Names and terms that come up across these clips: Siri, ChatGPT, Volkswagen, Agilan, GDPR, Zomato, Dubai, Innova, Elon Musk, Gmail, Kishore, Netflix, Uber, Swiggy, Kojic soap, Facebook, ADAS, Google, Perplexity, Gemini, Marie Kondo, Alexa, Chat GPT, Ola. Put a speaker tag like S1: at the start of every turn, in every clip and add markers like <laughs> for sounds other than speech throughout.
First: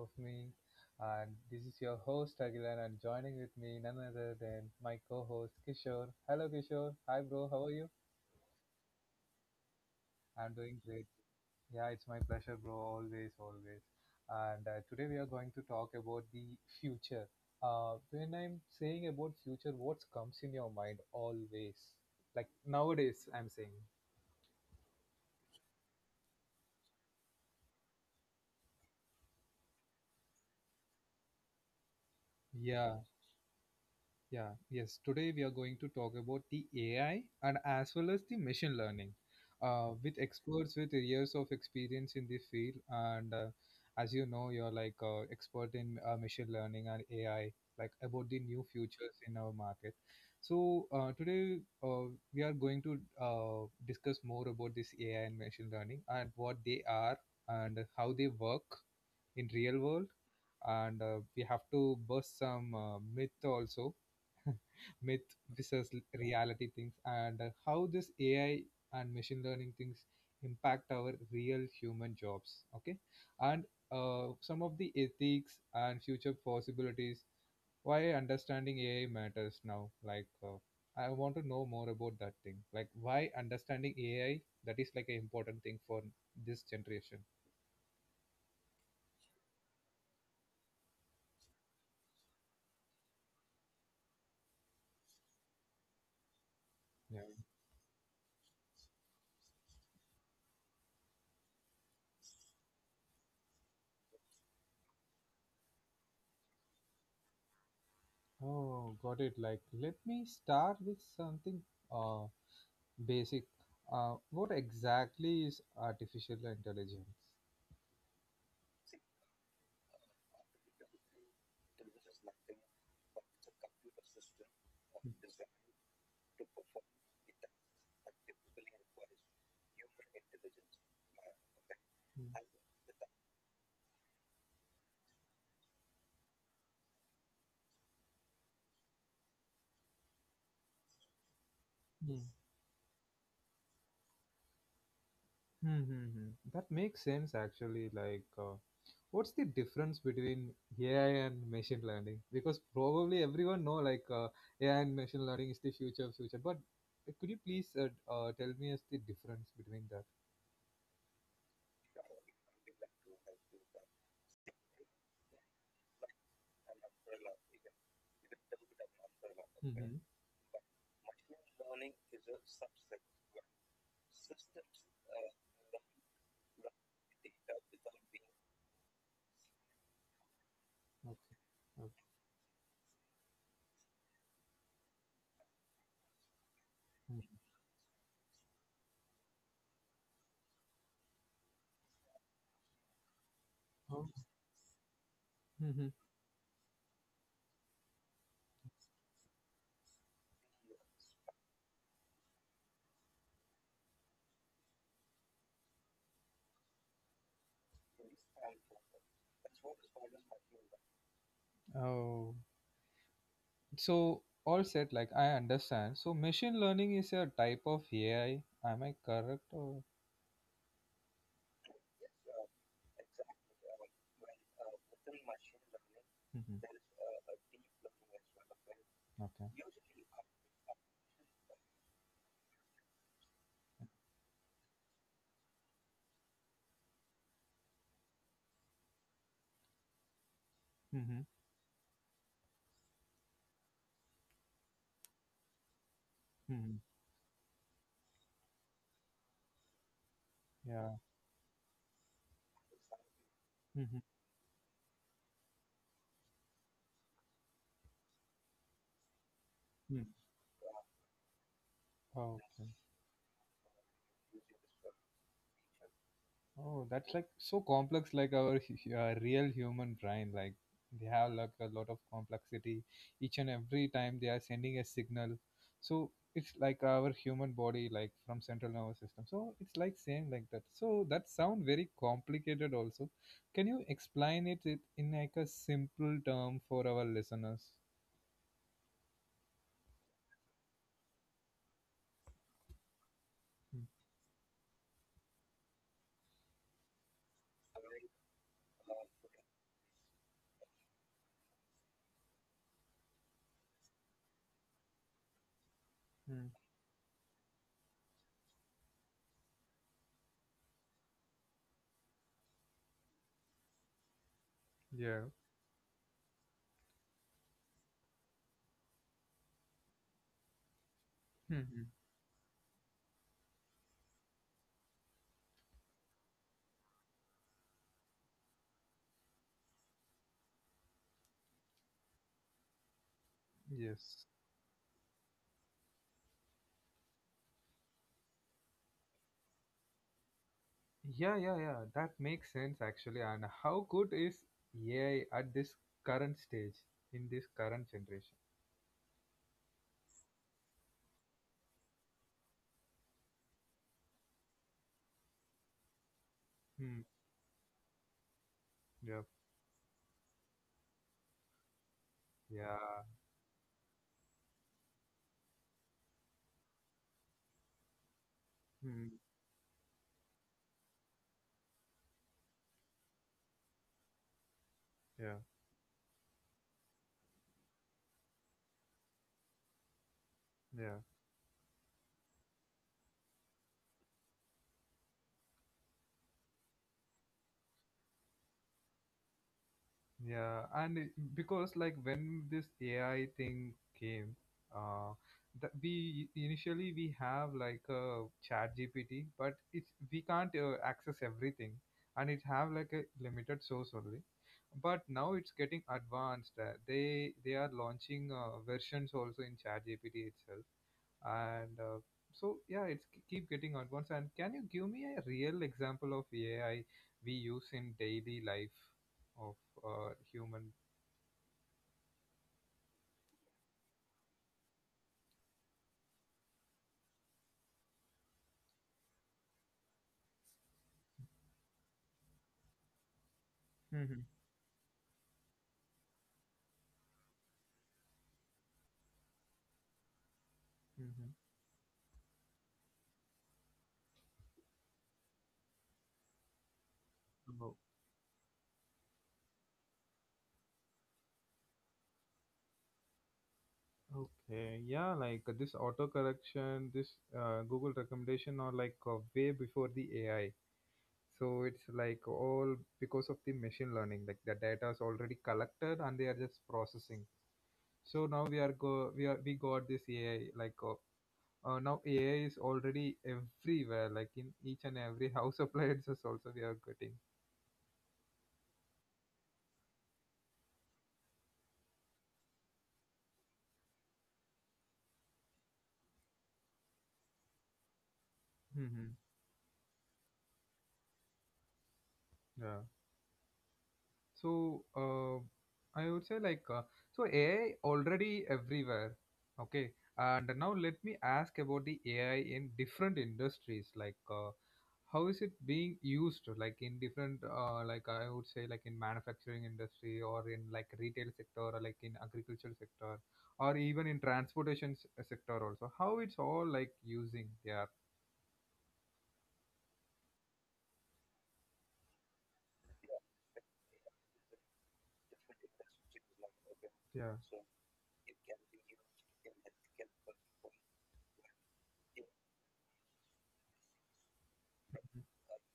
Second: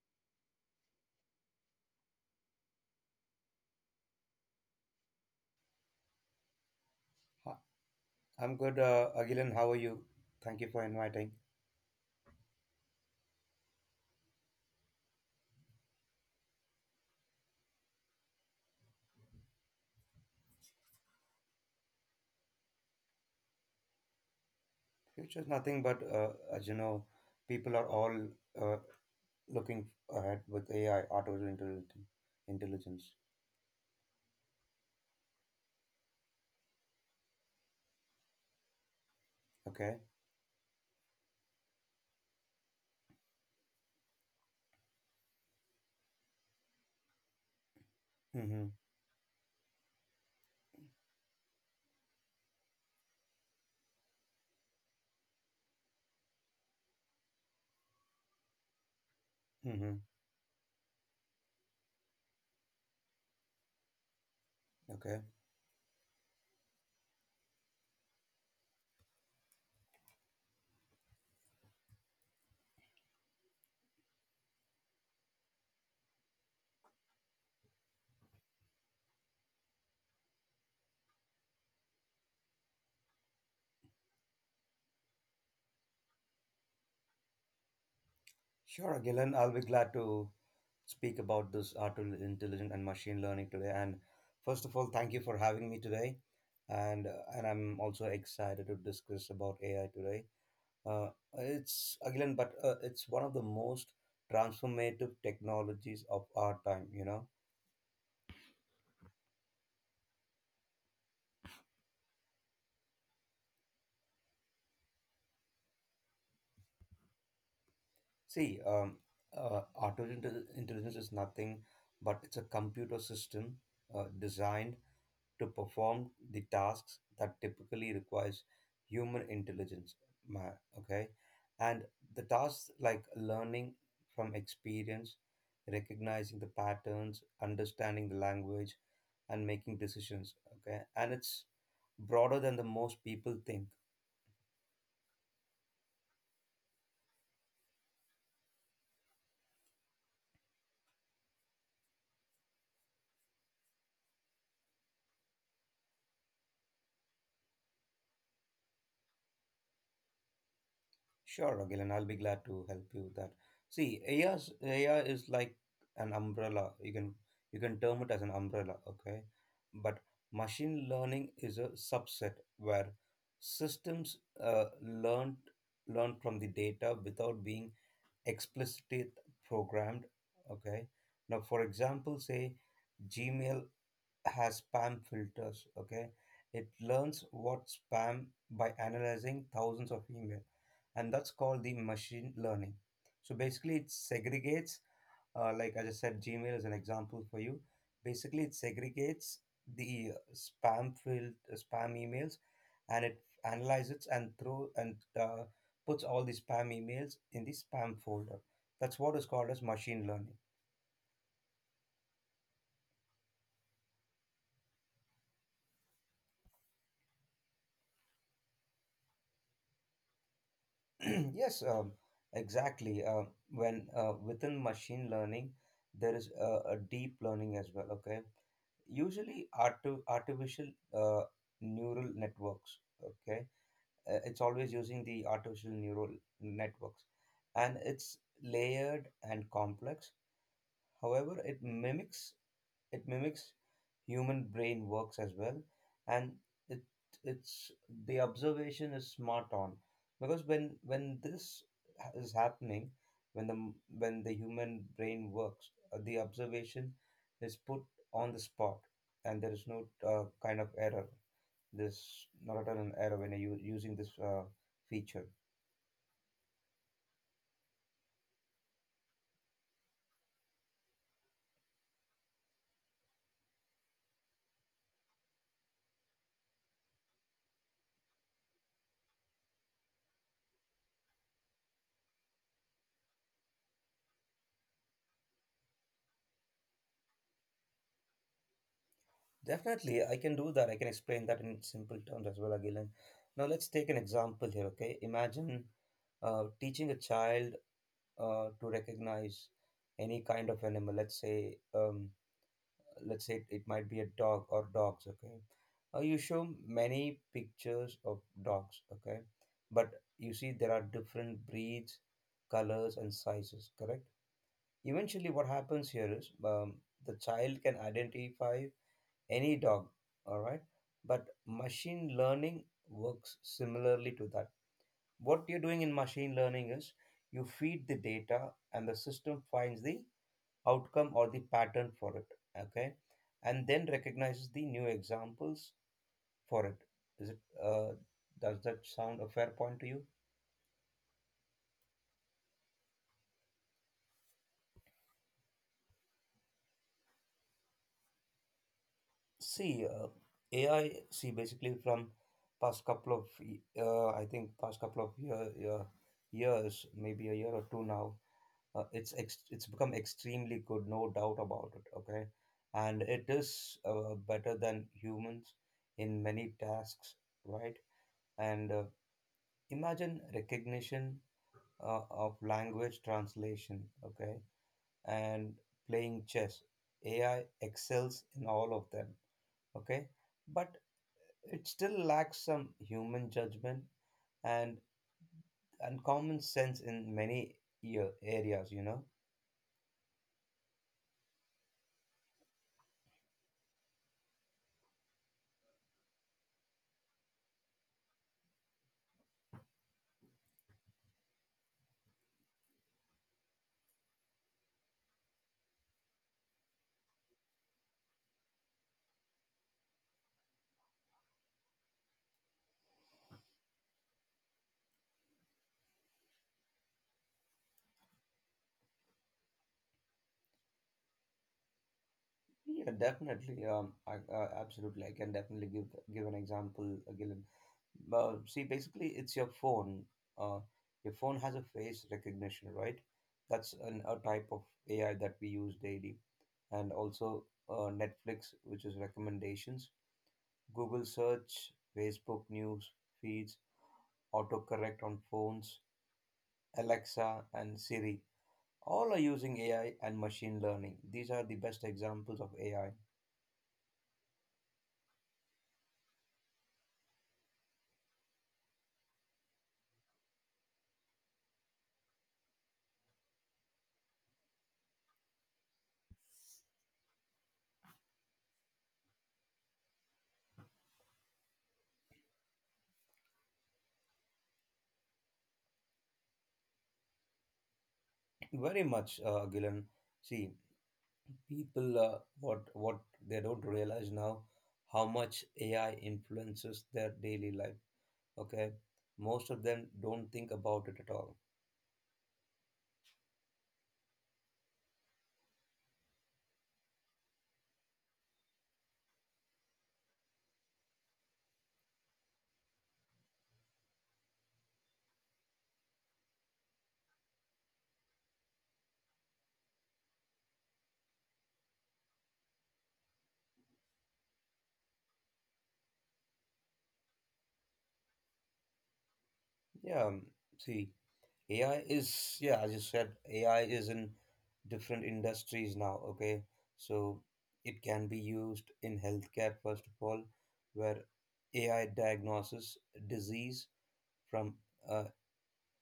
S1: of me. And this is your host Agilan and joining with me none other than my co-host Kishore. Hello Kishore. Hi bro,
S2: Hi,
S1: how are you?
S2: I'm good, Agilan. How are you?
S1: I'm
S2: Thank you
S1: doing
S2: for
S1: great.
S2: inviting.
S1: Yeah, it's my pleasure, bro. Always, always. And today we are going to talk about the future. When I'm saying about future, what comes in your mind always? Like nowadays, I'm saying.
S2: Future is nothing but, as you know, people are all uh, looking ahead with AI, artificial intelligence.
S1: Yeah,
S2: intelligence.
S1: yeah, yes. Today we are going to talk about the AI and as well as the machine learning
S2: Okay.
S1: with experts with years of experience in the field. And as you know, you're like expert in machine learning and AI, like about the
S2: Mm-hmm.
S1: new futures in our market. So today we are going to discuss more about this AI and machine learning and what they are and how they work in real
S2: Mm-hmm.
S1: world. And we have to bust some myth, also
S2: Okay.
S1: myth versus reality things, and how this AI and machine learning things impact our real human jobs, okay, and some of the ethics and future possibilities. Why understanding AI matters now? Like, I want to know more about that thing, like why understanding AI, that is like an important thing for this generation.
S2: Sure, Agilan. I'll be glad to speak about this artificial intelligence and machine learning today. And first of all, thank you for having me today.
S1: Yeah.
S2: And I'm also excited to discuss about AI today. Uh, it's again, but it's one of the most transformative technologies of our time. You know,
S1: Oh, got it. Like, let me start with something. Uh. Basic. What exactly is artificial intelligence?
S2: see, intelligence is nothing but it's a computer system designed
S1: Mm.
S2: to perform the tasks that typically requires human intelligence. Okay, and the tasks like learning from experience, recognizing the patterns, understanding the language, and making decisions. Okay, and it's
S1: Hmm, hmm.
S2: broader than the most people think.
S1: Mm, mm. That makes sense actually. Like, what's the difference between AI and machine learning? Because probably everyone know like AI and machine learning is the future of future. But could you please tell me as the difference between that?
S2: Sure, Gillian, I'll be glad to help you with that. See, AI is like an umbrella. You can term it as an umbrella, okay?
S1: <laughs>
S2: But
S1: Mm-hmm.
S2: machine learning is a subset where systems learn from the data without being explicitly programmed, okay? Now, for
S1: Okay.
S2: example, say Gmail has spam filters. Okay, it learns
S1: Okay.
S2: what spam by analyzing thousands of email, and that's called the machine learning. So basically, it
S1: Mhm. Oh.
S2: segregates. Like I
S1: Hmm.
S2: just said, Gmail is an example for you. Basically, it segregates the spam emails, and it analyzes and throw and puts all the spam emails in the spam folder. That's what is called as machine learning.
S1: Oh. So all said, like I understand. So machine learning is a type of AI. Am I correct? Or?
S2: <clears throat> Yes, exactly. When Within machine learning, there is
S1: Mhm.
S2: a deep learning as well. Okay, usually
S1: Okay.
S2: artificial uh, neural networks. Okay, it's always using the artificial neural networks, and it's layered and complex.
S1: Mm-hmm.
S2: However, it mimics human brain works as well, and it
S1: Mm-hmm.
S2: it's the observation is smart on because when
S1: Yeah.
S2: this is happening when the
S1: Mm-hmm.
S2: human brain works, the observation is put on the spot, and there is no
S1: Mm.
S2: kind of error. There's not at all an
S1: Okay.
S2: error when you're using this feature.
S1: Oh, that's like so complex, like our real human brain. Like they have like a lot of complexity each and every time they are sending a signal. So it's like our human body, like from central nervous system. So it's like same like that. So that sound very complicated also. Can you explain it in like a simple term for our listeners?
S2: Definitely, I can do that. I can explain that in simple terms as well, Agilan. Now, let's
S1: Mm,
S2: take an example here, okay? Imagine teaching a child to recognize any kind of animal. Let's say it might be a dog or dogs, okay? You
S1: mm.
S2: show many pictures of dogs, okay? But you see, there are different breeds, colors, and sizes, correct?
S1: Yeah.
S2: Eventually, what happens here is, the child can identify any dog, all right? But
S1: Mhm.
S2: machine learning works similarly to that. What you're doing in machine learning is you feed the data, and the system finds the outcome or the pattern for it, okay, and then
S1: Yes.
S2: recognizes the new examples for it. Is it, uh, does that sound a fair point to you?
S1: Yeah, yeah, yeah. That makes sense actually. And how good is AI at this current stage in this current generation?
S2: See, ai see basically from past couple of y- I think past couple of years,
S1: Hmm.
S2: maybe a year or two now,
S1: Yeah.
S2: it's become extremely good, no doubt about it. Okay,
S1: Yeah.
S2: and it is better than humans in many tasks, right? And
S1: Hmm.
S2: imagine recognition of language translation, okay,
S1: Yeah.
S2: and playing chess. AI excels in all of them, okay, but
S1: Yeah.
S2: it still lacks some human judgment and common sense in many areas, you know.
S1: Yeah, and because like when this AI thing came, uh, that we initially we have like a chat GPT, but it's we can't access everything, and it have like a limited source only. But now it's getting advanced. They are launching versions also in chat GPT itself, and so yeah it's keep getting advanced, and can you give me a real example of AI we use in daily life of human?
S2: Yeah, definitely. Absolutely. I can definitely give an example, Gillian. See, basically, it's your phone. Uh, your phone has a face recognition, right? That's a
S1: Mm-hmm.
S2: type of AI that we use daily, and also Netflix, which is recommendations, Google
S1: Mm-hmm.
S2: search, Facebook news feeds, autocorrect on phones, Alexa,
S1: Oh,
S2: and Siri. All are using AI and machine learning. These are the best examples of AI.
S1: okay, yeah, like this auto correction, this Google recommendation are like way before the AI, so it's like all because of the machine learning, like the data is already collected and they are just processing. So now we are go we are we got this AI, like now AI is already everywhere, like in each and every <laughs> house appliances also we are getting.
S2: Very much, Gilan. See, people, what they don't realize now how much AI influences their daily life. Okay,
S1: Hmm.
S2: most of them don't think about it at all.
S1: Yeah. So I would say like so AI already everywhere. Okay, and now let me ask about the AI in different industries. Like how is it being used? Like in different like I would say like in manufacturing industry or in like retail sector or like in agricultural sector or even in transportation sector also. How it's all like using? Yeah,
S2: Yeah, see, as you said, AI is in different industries now. Okay, so
S1: yeah,
S2: it can be used in healthcare, first of all, where AI diagnoses disease from uh,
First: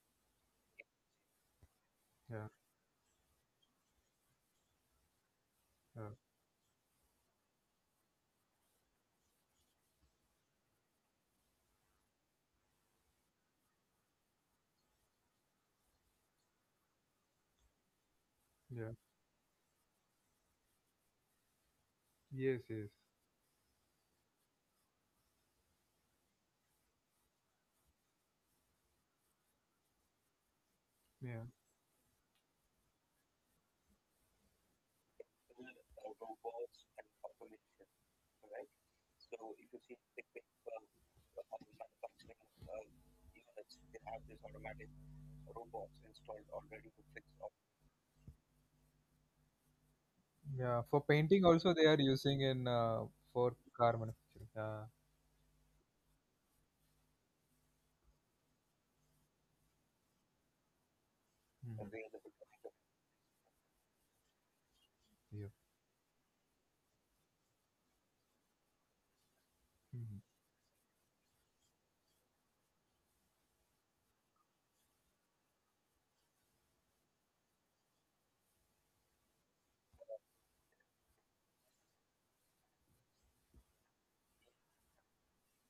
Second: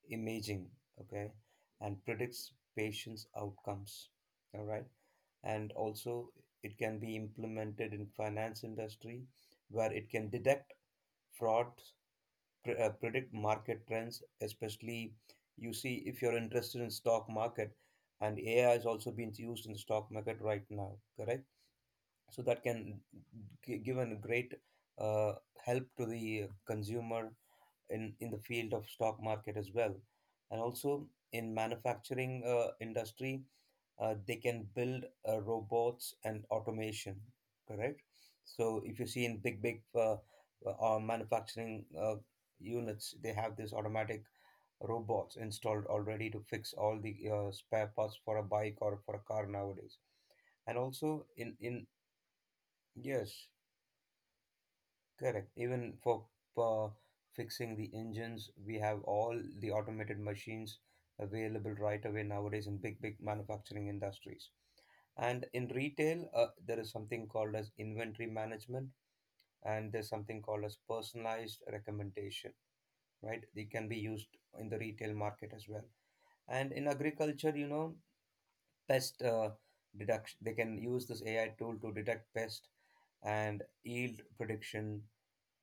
S2: imaging, okay, and
S1: yeah,
S2: predicts patients' outcomes. All right, and
S1: yeah,
S2: also it can be implemented in finance industry, where it can detect fraud, predict market trends, especially you see if you're interested in stock market, and AI is
S1: yeah.
S2: also being used in the stock market right now, correct? So that
S1: Yes,
S2: can
S1: yes,
S2: give a great uh, help to the consumer in the field of stock market as well, and also in
S1: yeah.
S2: manufacturing industry, they can build robots and automation, correct? So if you see in big, big manufacturing units, they have this automatic robots installed already to fix all the spare parts for a bike or for a car nowadays. And
S1: Yeah, for
S2: also
S1: painting
S2: in
S1: also they are using in
S2: yes.
S1: for car manufacturing. Yeah.
S2: Correct. Even for uh, fixing the engines, we have all the automated machines available right
S1: Mhm.
S2: away nowadays in big, big manufacturing industries. And in
S1: Yeah.
S2: retail, there is something called as inventory management, and there's
S1: Mhm.
S2: something called as personalized recommendation, right? They can be used in the retail market as well. And in agriculture, you know, pest deduction, they can use this AI tool to detect pest and yield prediction.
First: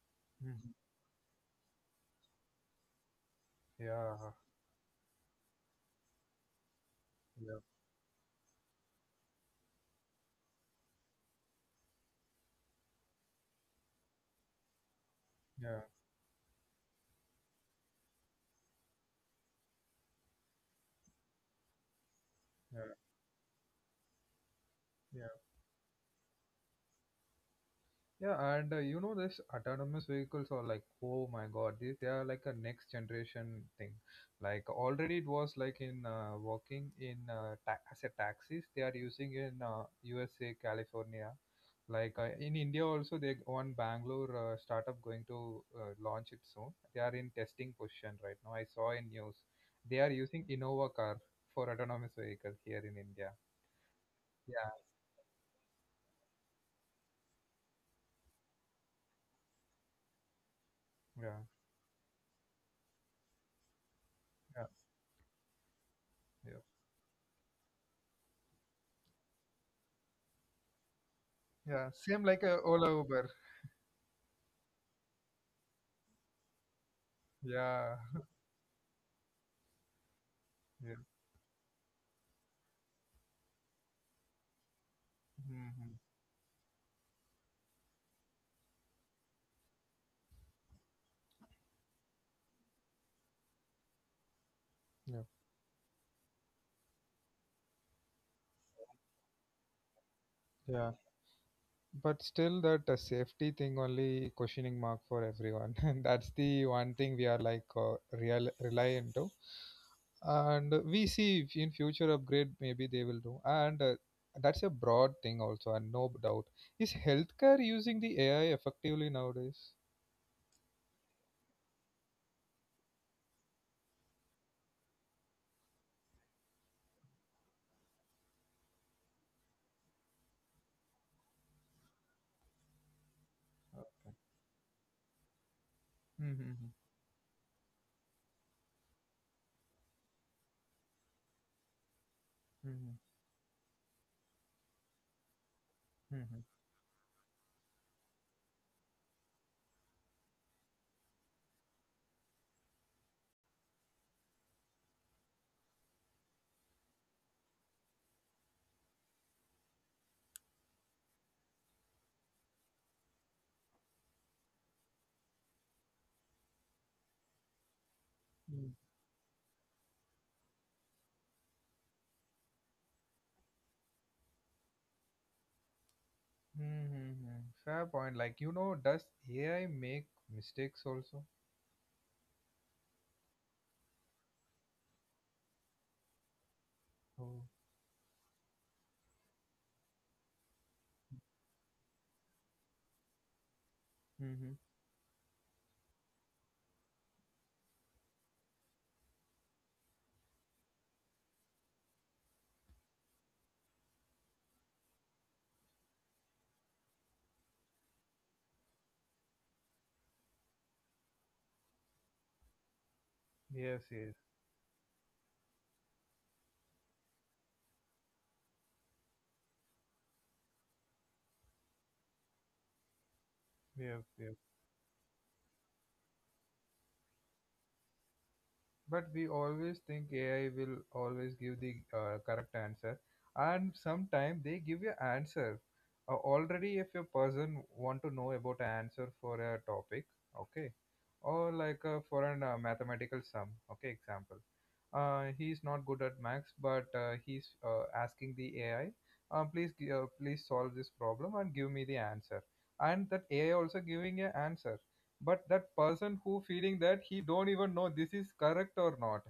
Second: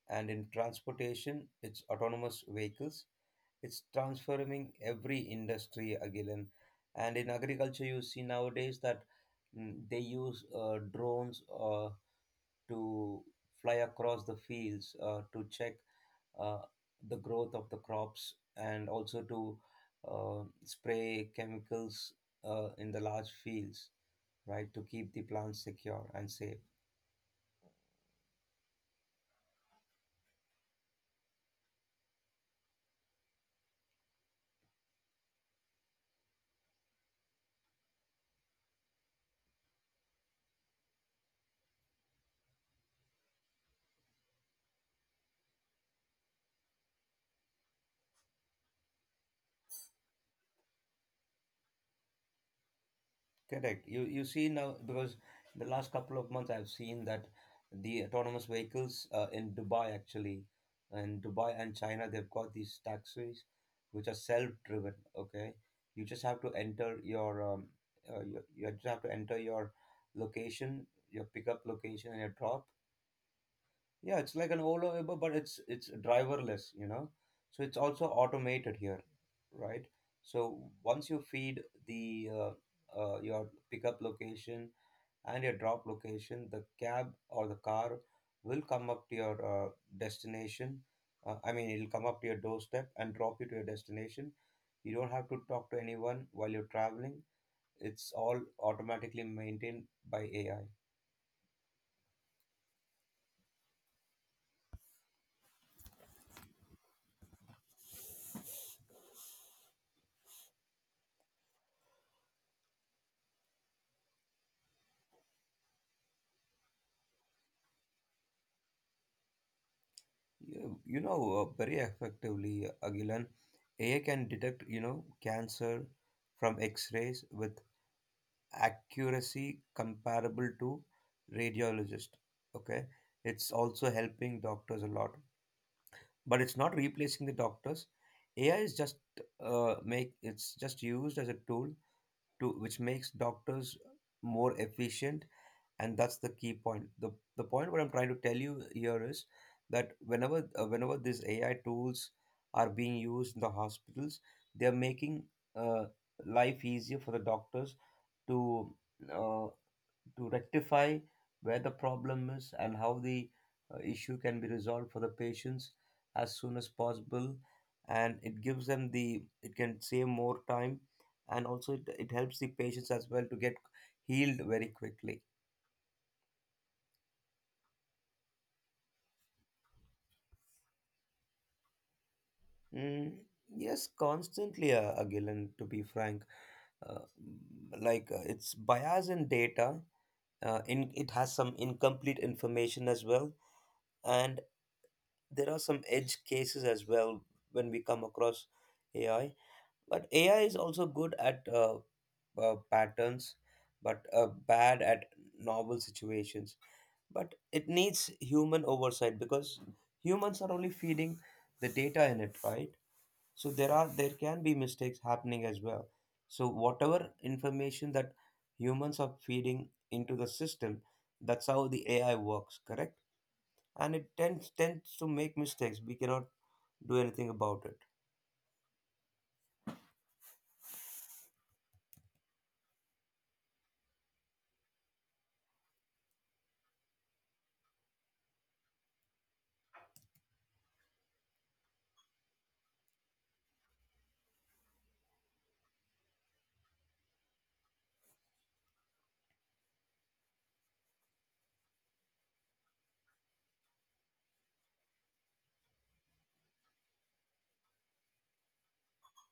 S2: And in
S1: Mhm.
S2: transportation, it's autonomous vehicles. It's
S1: Yeah.
S2: transforming every industry again. And in
S1: Yeah.
S2: agriculture, you see nowadays that, they use drones to fly across the fields to check uh, the growth of the crops, and also to spray chemicals
S1: Yeah.
S2: in the large fields, right, to keep the
S1: Yeah.
S2: plants secure and safe.
S1: Yeah, and you know, this autonomous vehicles are like, oh my God, they are like a next generation thing. Like already it was like in working in as a taxis they are using in USA, California. Like in India also, they one Bangalore startup going to launch it soon. They are in testing position right now. I saw in news they are using Innova car for autonomous vehicle here in India.
S2: Correct. You see
S1: Yeah,
S2: now, because the last couple of months I've seen that the autonomous vehicles in Dubai, actually, in
S1: yeah,
S2: Dubai and China, they've got these taxis which are
S1: yeah,
S2: self-driven. Okay, you just have to
S1: yeah.
S2: enter your you just have to enter your location, your pickup
S1: Yeah,
S2: location and
S1: same
S2: your
S1: like
S2: drop,
S1: a Ola Uber.
S2: yeah, it's like an Ola Uber, but it's driverless, you know. So it's
S1: Yeah.
S2: also automated here, right? So
S1: Yeah.
S2: once you feed the your pickup location and your drop
S1: Hmm.
S2: location, the cab or the car will come up to your destination. I mean, it'll come up to your doorstep and drop you to your destination. You don't
S1: Yeah,
S2: have to talk to anyone while you're traveling. It's all automatically maintained by AI.
S1: yeah, but still that safety thing only questioning mark for everyone, <laughs> and that's the one thing we are like real reliant to, and we see if in future upgrade maybe they will do, and that's a broad thing also, and no doubt is healthcare using the AI effectively nowadays?
S2: You know, very effectively, Agilan, AI can detect, you know, cancer from X-rays with accuracy comparable to radiologist. Okay, it's
S1: Uh,
S2: also helping doctors a lot, but it's not
S1: Mm-hmm.
S2: replacing the doctors. AI is just uh, make it's just used as a tool to which
S1: Mm-hmm.
S2: makes doctors more efficient, and that's the key point. The point what I'm trying to tell you here is that whenever these AI tools are being used in the hospitals, they're making uh, life easier for the doctors to uh, to rectify where the problem is and how the issue can be resolved for the patients as soon as possible. And it
S1: Mm.
S2: gives them the, it can save more time, and also it helps the patients as well to get healed very quickly.
S1: Mm-hmm. Fair point. Like, you know, does AI make mistakes also?
S2: Mm, yes, constantly, Agilon, to be frank.
S1: Oh.
S2: It's bias in data, it has some incomplete information as well, and there are some edge cases as well when we come across AI. But AI is also good at patterns, but bad at novel situations. But it needs human oversight, because humans are only feeding the data in it, right? So there
S1: Yes,
S2: are,
S1: yes,
S2: there can be mistakes happening as well. So whatever information that humans are feeding into the system, that's how the AI works, correct? And
S1: yes,
S2: it
S1: yes.
S2: tends to make mistakes. We cannot do anything about it.
S1: But we always think AI will always give the correct answer, and sometimes they give you answer. Already, if a person want to know about an answer for a topic, okay, or like for an mathematical sum, okay, example, he's not good at maths, but he's asking the AI, please, please solve this problem and give me the answer, and that AI also giving a answer, but that person who feeling that he don't even know this is correct or not,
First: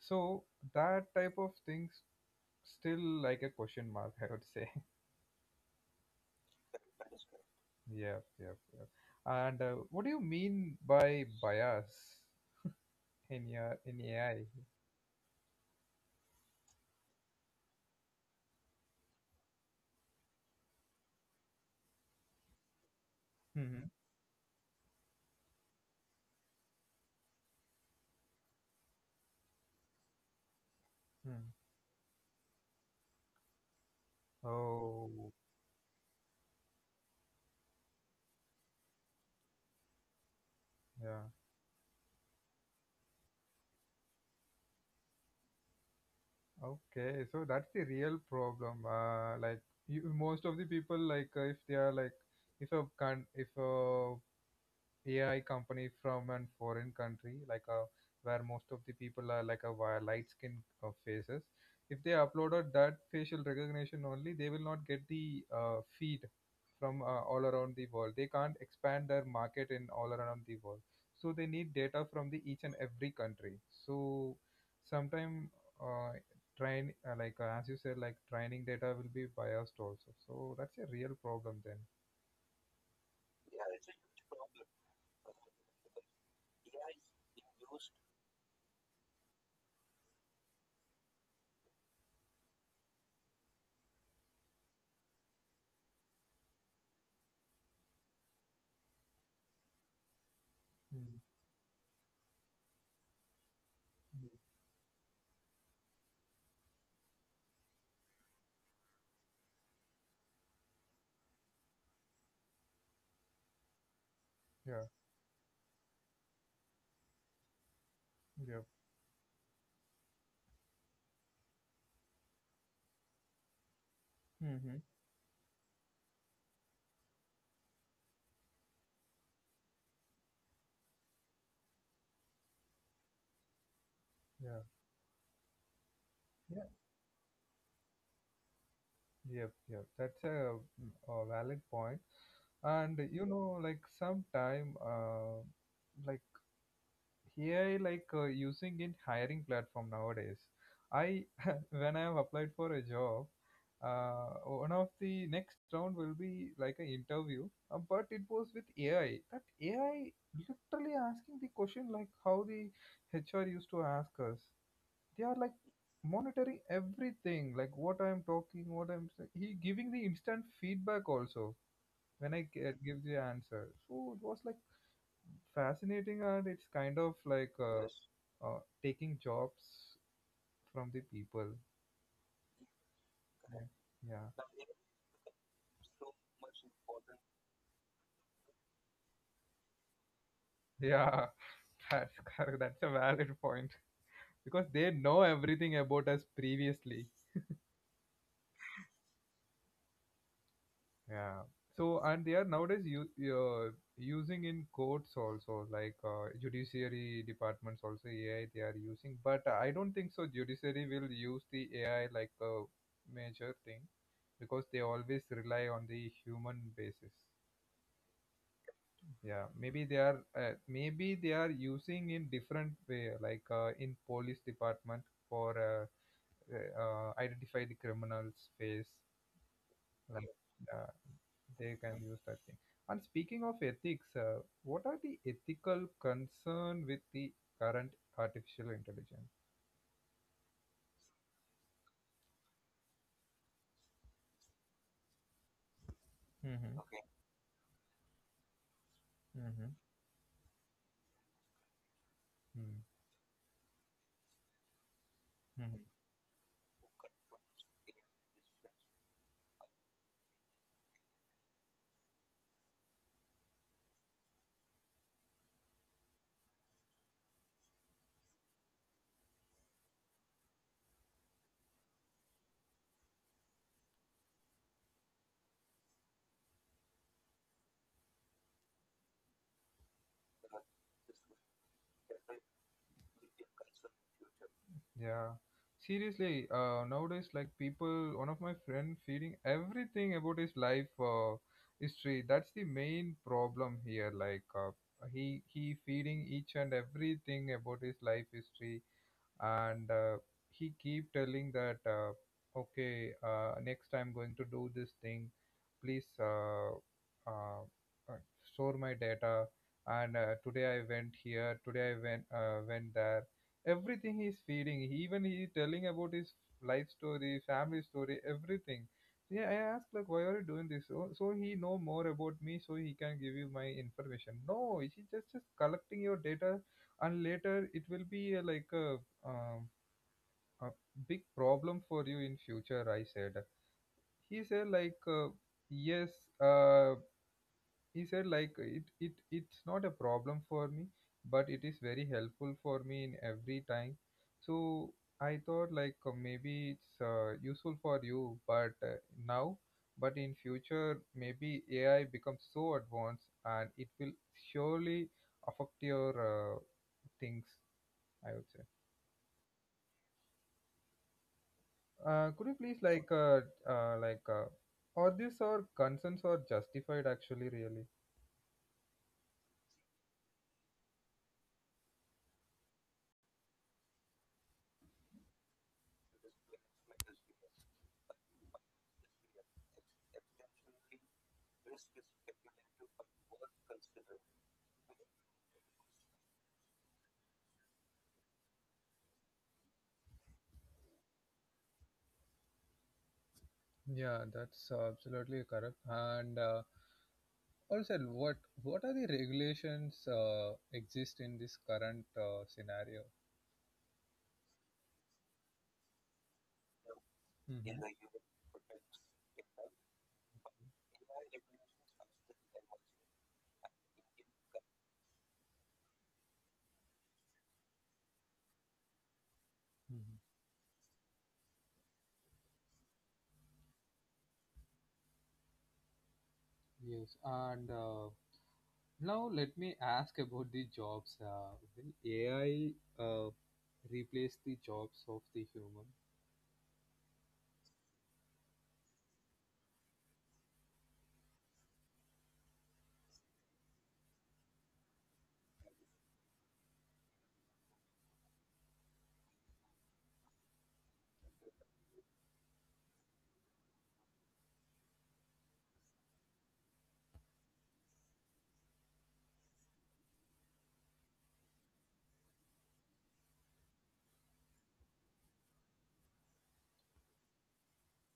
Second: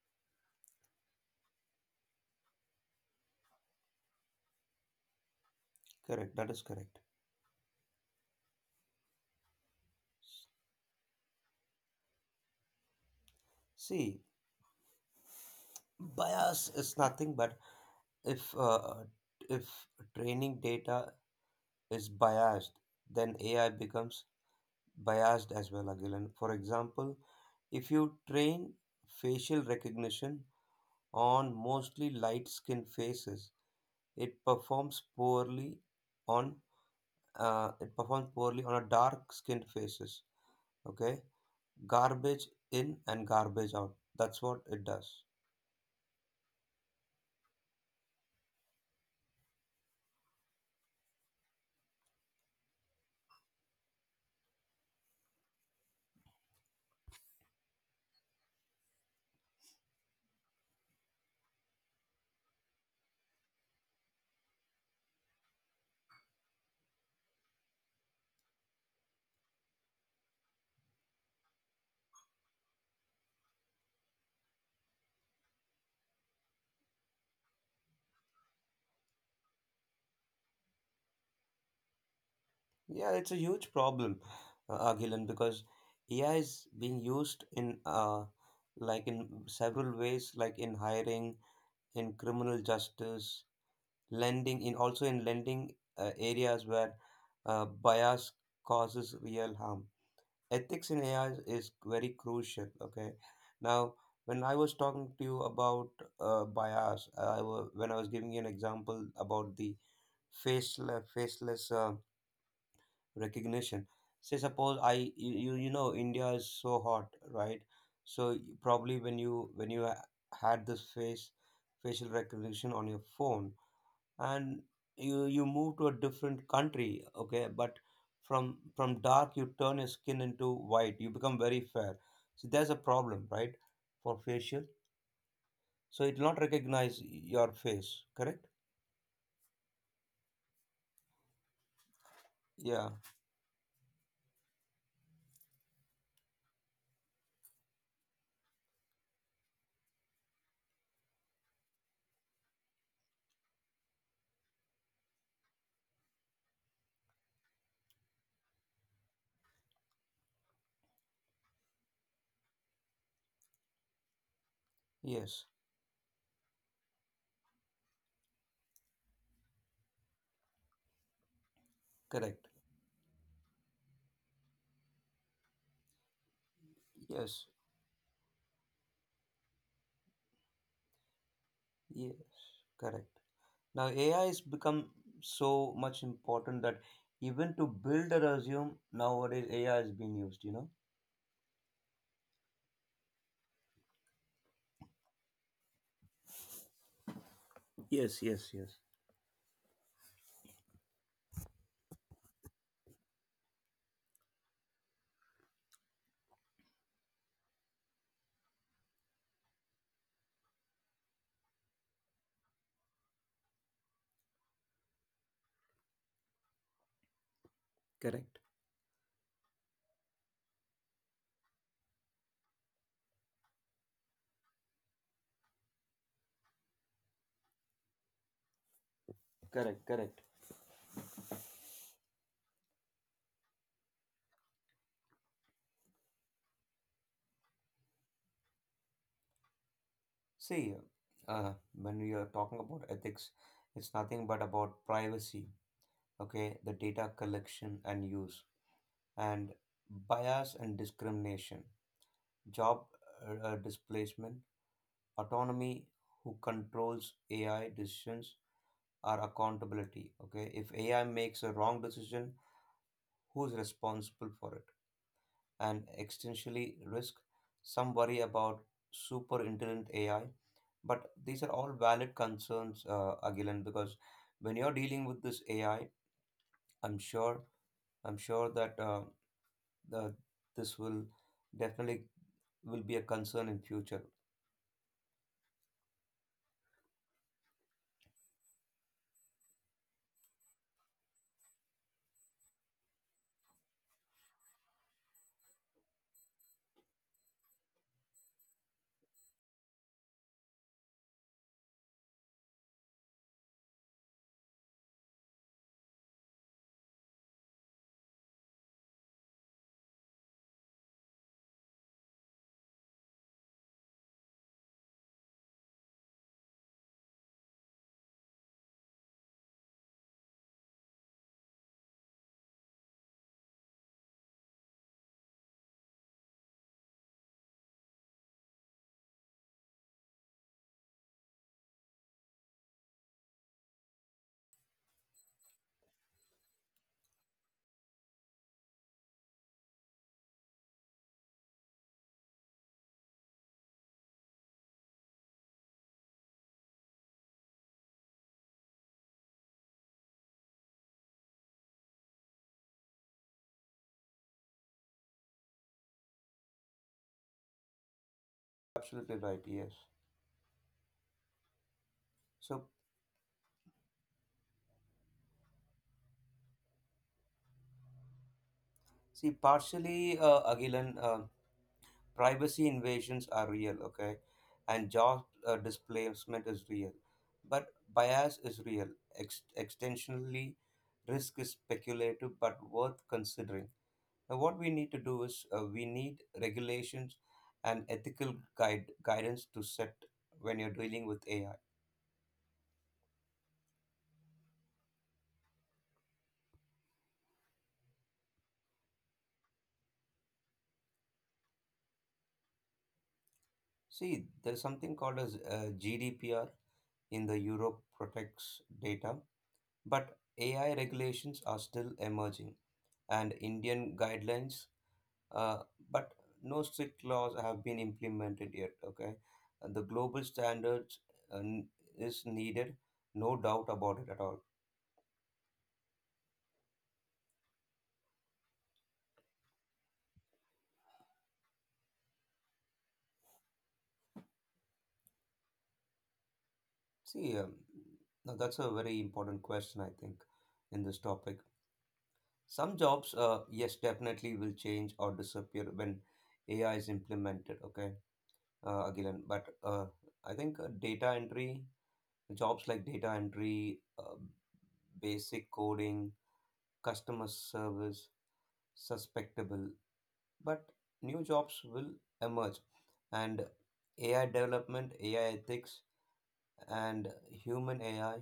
S1: so that type of things still like a question mark, I would say.
S2: Correct, that is correct.
S1: <laughs> Yeah, yeah, yeah, and what do you mean by bias in
S2: See,
S1: AI?
S2: bias is nothing but if if training data is biased, then AI
S1: Hmm.
S2: becomes biased as well. Again, for example, if you train facial recognition on
S1: Hmm.
S2: mostly light-skinned faces, it performs
S1: Oh,
S2: poorly on, it performs poorly on a dark-skinned faces. Okay,
S1: yeah,
S2: garbage in and garbage out. That's what it does.
S1: okay, so that's the real problem, like, you, most of the people, like if they are like, if a AI company from an foreign country, like a where most of the people are like a light skin faces. If they uploaded that facial recognition only, they will not get the feed from all around the world. They can't expand their market in all around the world. So they need data from the each and every country. So sometime uh, train like as you said, like training data will be biased also. So that's a real problem then.
S2: Yeah, it's a huge problem, Gillen, because AI is being used in, like in several ways, like in hiring, in criminal justice, lending, in also in lending areas where bias causes real harm. Ethics in AI
S1: Mm.
S2: is very crucial. Okay, now, when I was talking to you about bias, I was when I was giving you an example about the faceless recognition. Say, suppose I,
S1: Yeah.
S2: you know India is so hot, right?
S1: Yeah.
S2: Probably when had this face facial recognition on your phone, and
S1: Hmm.
S2: you move to a different country, okay, but from dark you turn your skin into white, you become very fair. So there's a problem, right? For facial,
S1: Yeah,
S2: so it will not
S1: yeah,
S2: recognize your face, correct?
S1: yep, yep. That's a valid point.
S2: Yeah.
S1: And you know, like, sometime, like AI, like using in hiring platform nowadays. I <laughs> when I have applied for a job, one of the next round will be like an interview, but it was with AI. That AI literally asking the question like how the HR used to ask us. They are
S2: Yes.
S1: like monitoring everything, like what I'm talking, what I'm saying, he giving the instant feedback also when I
S2: Correct.
S1: give the answer. So it was like fascinating, and it's kind of
S2: Yes,
S1: like taking jobs from the people.
S2: yes. Correct.
S1: Yeah,
S2: Now AI
S1: yeah,
S2: has become so much important that even to build a resume nowadays AI is being used.
S1: yeah, <laughs> that's correct. That's a valid point because they know everything about us previously.
S2: Yes, yes, yes.
S1: Yeah. So, and they are nowadays using in courts also, like judiciary departments also AI they are using. But I don't think so. Judiciary will use the AI like a major thing because they always rely on the human basis.
S2: Correct,
S1: Yeah. Maybe they are using in different way, like in police department for identify the criminals face,
S2: correct, correct.
S1: like. uh, they can use that thing. And speaking of ethics, what are the ethical concern with the current artificial intelligence?
S2: See, uh, when we are talking about ethics, it's nothing but about privacy, okay, the
S1: Mm-hmm.
S2: data collection and use, and
S1: Mm-hmm.
S2: bias and discrimination, job
S1: Hmm.
S2: displacement, autonomy,
S1: Mm-hmm.
S2: who controls AI decisions, or accountability. Okay, if AI makes a wrong decision, who's responsible for it? And existentially risk. Some worry about super intelligent AI, but these are all valid concerns, Agilan, because when you're dealing with this AI, I'm sure, I'm sure that the, this will definitely will be a concern in future.
S1: Yeah, seriously, nowadays, like people, one of my friend feeding everything about his life history. That's the main problem here. Like he feeding each and everything about his life history, and he keep telling that okay, next I'm going to do this thing, please, uh, uh, store my data, and today I went here, today I went there, everything he's feeding, even he telling about his life story, family story, everything. Yeah, I asked like, why are you doing this, so he know more about me, so he can give you my information? No, he's just collecting your data, and later it will be like um a big problem for you in future, I said. He said like, yes, uh, he said like it's not a problem for me, but it is very helpful for me in every time. So I thought like maybe it's useful for you, but now, but in future maybe AI becomes so advanced and it will surely affect your things, I would say.
S2: Absolutely right. Yes.
S1: Could
S2: So
S1: you please like are these our concerns are justified actually really?
S2: See, partially, Agilan. Privacy invasions are real, okay, and job displacement is real, but bias is real. Extensionally, risk is speculative but worth considering. Now, what we need to do is we need regulations and ethical guide guidance to set when you're dealing with AI.
S1: Yeah, that's absolutely correct. And also, what are the regulations exist in this current scenario?
S2: See, there's something called as GDPR in the
S1: Yeah.
S2: Europe
S1: Hmm.
S2: protects data, but AI regulations are still emerging, and Indian guidelines. Uh, but no strict laws have been implemented yet. Okay. And the
S1: Mhm.
S2: global standards uh, n- is needed, no doubt about it at all.
S1: Yes, and now let me ask about the jobs. Will AI uh, replace the jobs of the human?
S2: See, now that's a very important question, I think, in this topic. Some jobs, yes, definitely will change or disappear when AI is implemented. Okay, Agilan, but I think data entry jobs like data entry, basic coding, customer service, suspectable. But new jobs will emerge: and AI development, AI ethics, and human AI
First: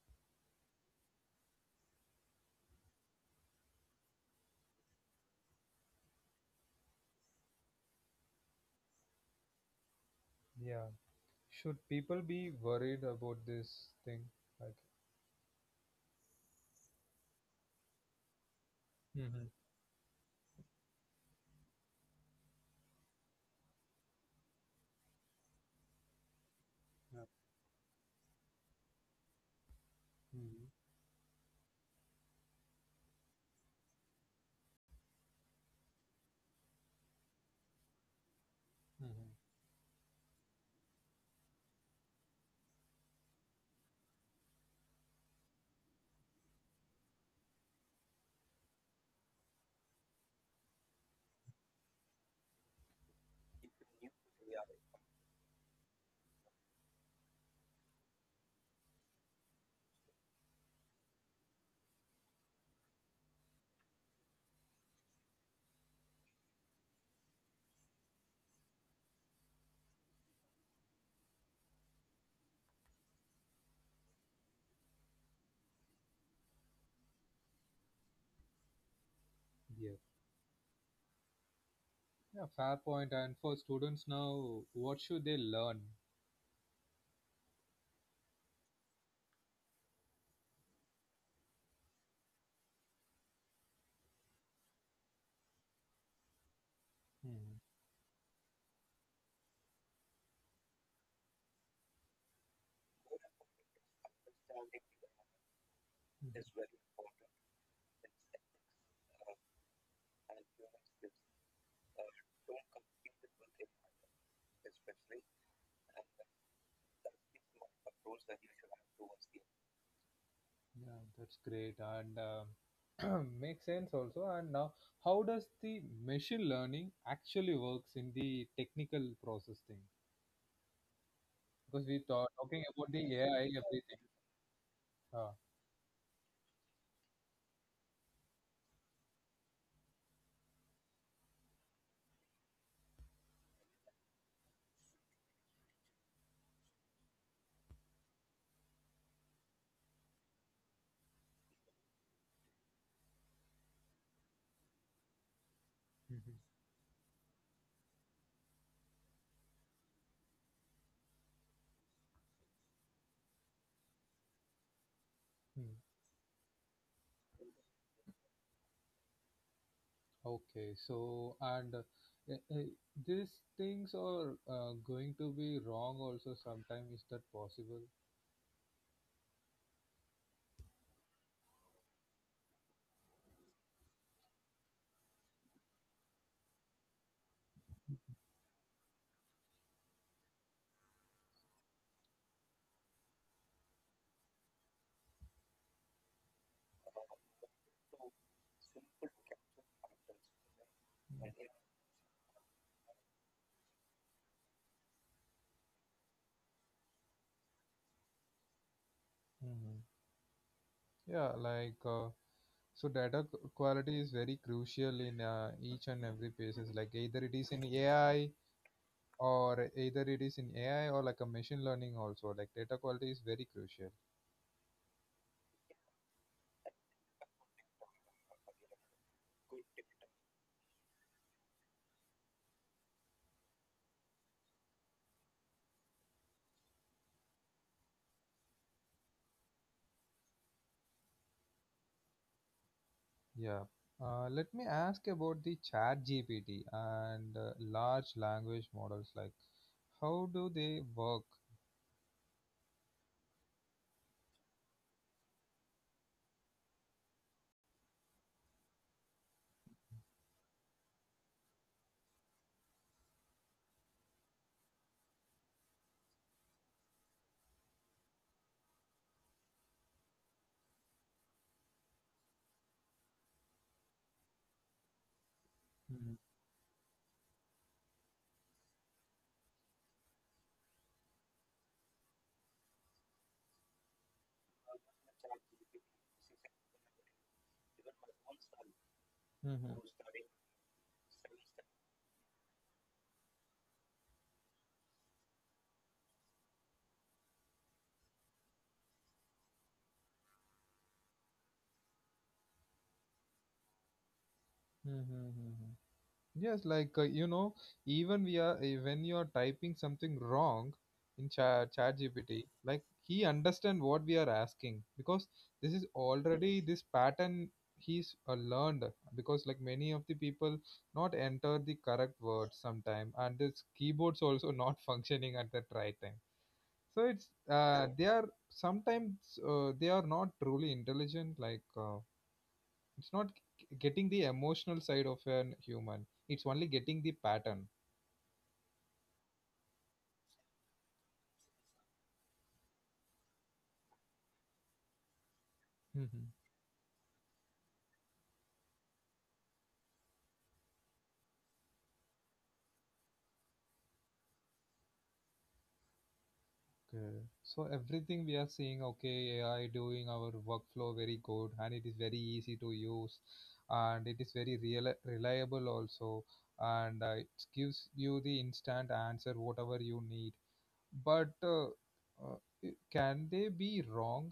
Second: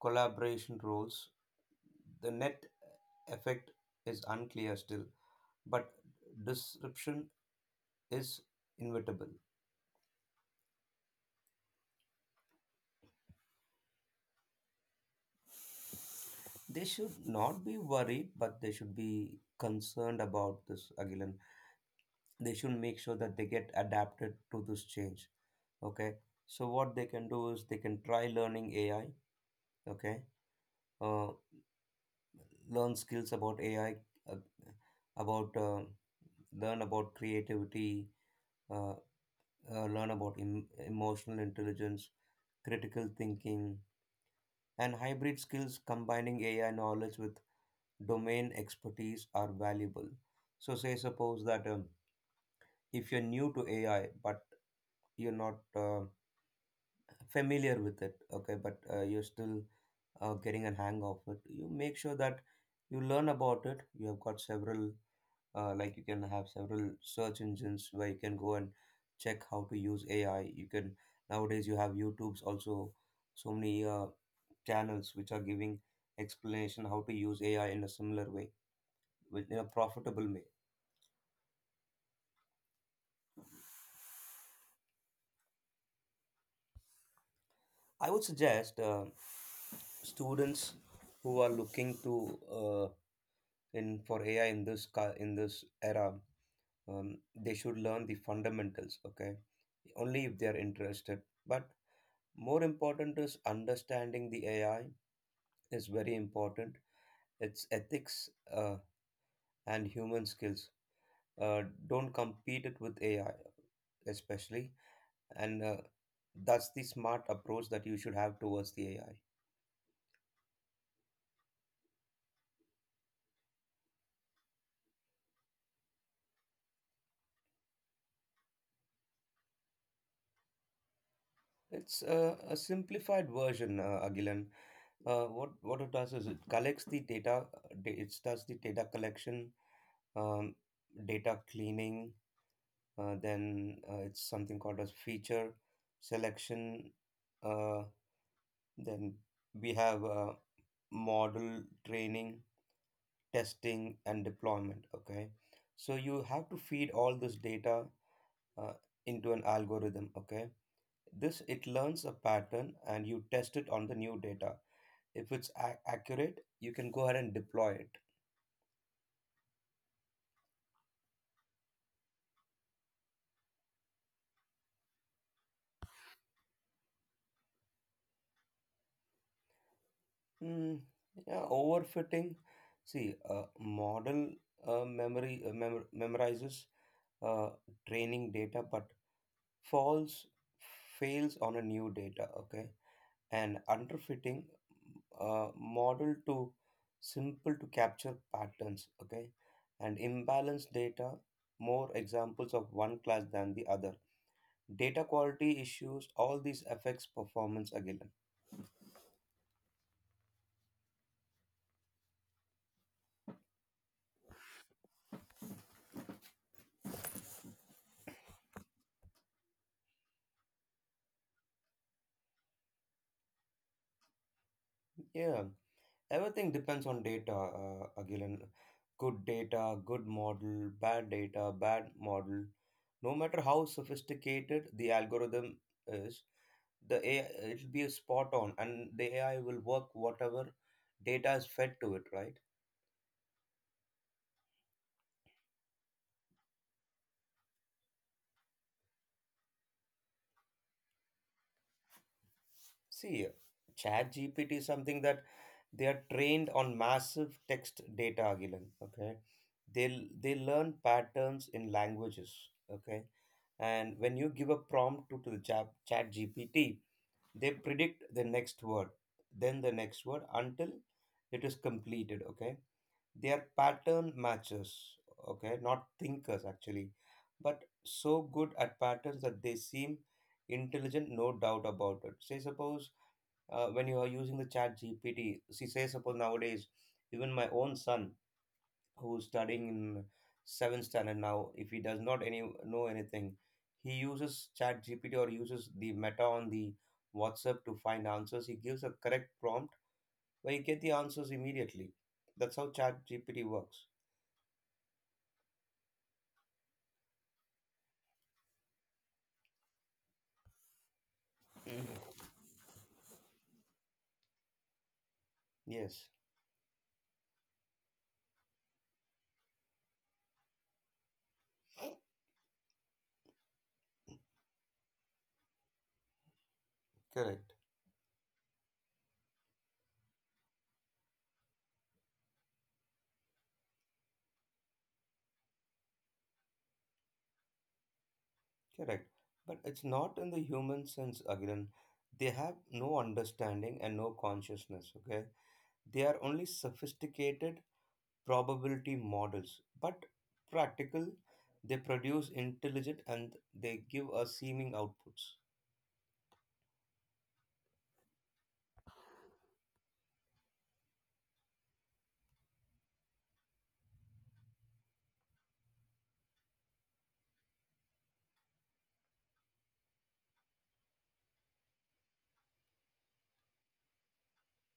S2: collaboration roles. The net effect is unclear still, but disruption is inevitable.
S1: Yeah. Should people be worried about this thing?
S2: They should not be worried, but they should
S1: Mhm.
S2: be concerned about this, Agilan. They should make sure that they get adapted to this change. Okay. So what they
S1: Yeah.
S2: can do is they can try learning AI. Okay.
S1: Mhm.
S2: Uh, Learn skills about AI, uh, about learn about creativity, uh,
S1: Mhm.
S2: learn about emotional intelligence, critical thinking, and hybrid skills combining AI knowledge with domain expertise are valuable. So, say suppose that if you're new to AI but you're not familiar with it, okay, but you're still getting a hang of it, you make sure that you learn about it. You have got several like you can have several search engines where you can go and check how to use AI. You can, nowadays you have YouTube's also, so many channels which are giving explanation how to use AI in a similar way, in a
S1: Yeah.
S2: profitable way.
S1: Yeah, fair point. And for students now, what should they learn?
S2: I would suggest students who are looking to uh, in for AI in this in this era, um, they
S1: Mhm.
S2: should learn the fundamentals. Okay, only if they are interested, but more important is understanding the AI is very
S1: Mhm.
S2: important. It's ethics and human skills. Uh, don't compete it with AI, especially. And that's the smart approach that you should have towards the AI.
S1: Yeah, that's great and <clears throat> makes sense also. And now, how does the machine learning actually works in the technical process thing? Because we
S2: It's
S1: thought
S2: a
S1: talking about the
S2: simplified
S1: AI,
S2: version,
S1: everything.
S2: Agilan.
S1: Ah.
S2: What it does is it collects the data. It does the data collection, um, data cleaning. Then it's something called as feature selection. Uh, then we have model training, testing, and deployment. Okay. So you
S1: Mhm.
S2: have to feed all this data uh, into an algorithm. Okay. This It learns a pattern and you test it on the new data. If it's
S1: Hmm.
S2: ac accurate, you can go ahead and deploy it.
S1: Okay, so and uh, uh, these things are going to be wrong also sometime. Is that possible?
S2: Mm, yeah, overfitting. See, model memorizes uh, training data, but falls fails on a new data. Okay. And underfitting, model to simple to capture patterns. Okay. And imbalanced data, more examples of one class than the other. Data quality issues, all these affects performance again.
S1: Mhm. Yeah, like so data q- quality is very crucial in each and every basis. Like either it is in AI or either it is in AI or like a machine learning also. Like data quality is very crucial.
S2: Yeah, everything depends on data, again. Good data, good model. Bad data, bad model. No matter how sophisticated the algorithm is, the AI, it'll be spot on and the AI will work whatever data is fed to it, right?
S1: Yeah. Let me ask about the Chat GPT and large language models. Like how do they work?
S2: See, Chat GPT is something that they are trained on massive text data, Agilan. Okay. They learn patterns in languages. Okay. And when you give a prompt to the chat GPT, they predict the next word, then the next word until it is completed. Okay, they are pattern matchers, okay, not
S1: Mm-hmm.
S2: thinkers actually, but so good at patterns that they seem intelligent, no doubt about it. Say suppose when you are using the chat GPT. See say suppose Nowadays, even my own son who's studying
S1: Mm-hmm.
S2: in seventh standard, now if he does not any know anything, he uses chat GPT or uses the meta on the WhatsApp to find answers. He gives a correct prompt where you get the answers immediately. That's how chat GPT works.
S1: Mm-hmm. Yes, like you know, even we are when you are typing something wrong in ChatGPT, like he understand what we are asking because this is
S2: Yes,
S1: already this pattern he's learned, because like many of the people not enter the correct words sometime and this keyboards also <laughs> not functioning at the right time. So it's
S2: correct,
S1: they are sometimes they are not truly intelligent like. It's not g- getting the emotional side of an human, it's only getting the pattern.
S2: correct. But it's not in the human sense, again. They have no understanding and no consciousness, okay? They are
S1: Mhm.
S2: only sophisticated probability models, but practical. They produce intelligent and they give us seeming outputs.
S1: Okay, so everything we are seeing. Okay, AI doing our workflow very good and it is very easy to use and it is very real, reliable also, and it gives you the instant answer whatever you need. But uh, I- can they be wrong?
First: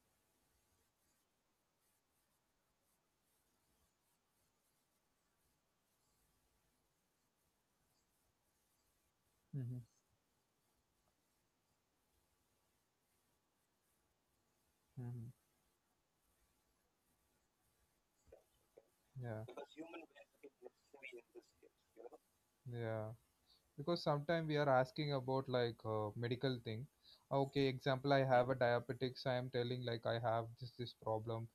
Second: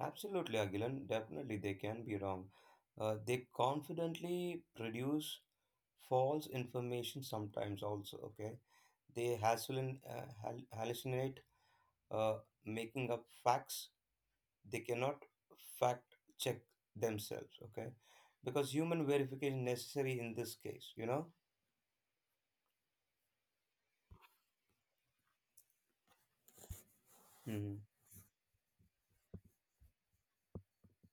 S2: Absolutely, Agilan. Definitely, they can be wrong. They confidently produce false information sometimes also, okay? They
S1: Mhm.
S2: hallucinate, uh, making up facts. They
S1: Mhm.
S2: cannot fact check themselves, okay, because human
S1: Yeah,
S2: verification necessary in this case.
S1: yeah, because sometimes we are asking about like medical thing. "Ah, okay, example,
S2: Mhm.
S1: I have a diabetics, I am telling like I have this this problem,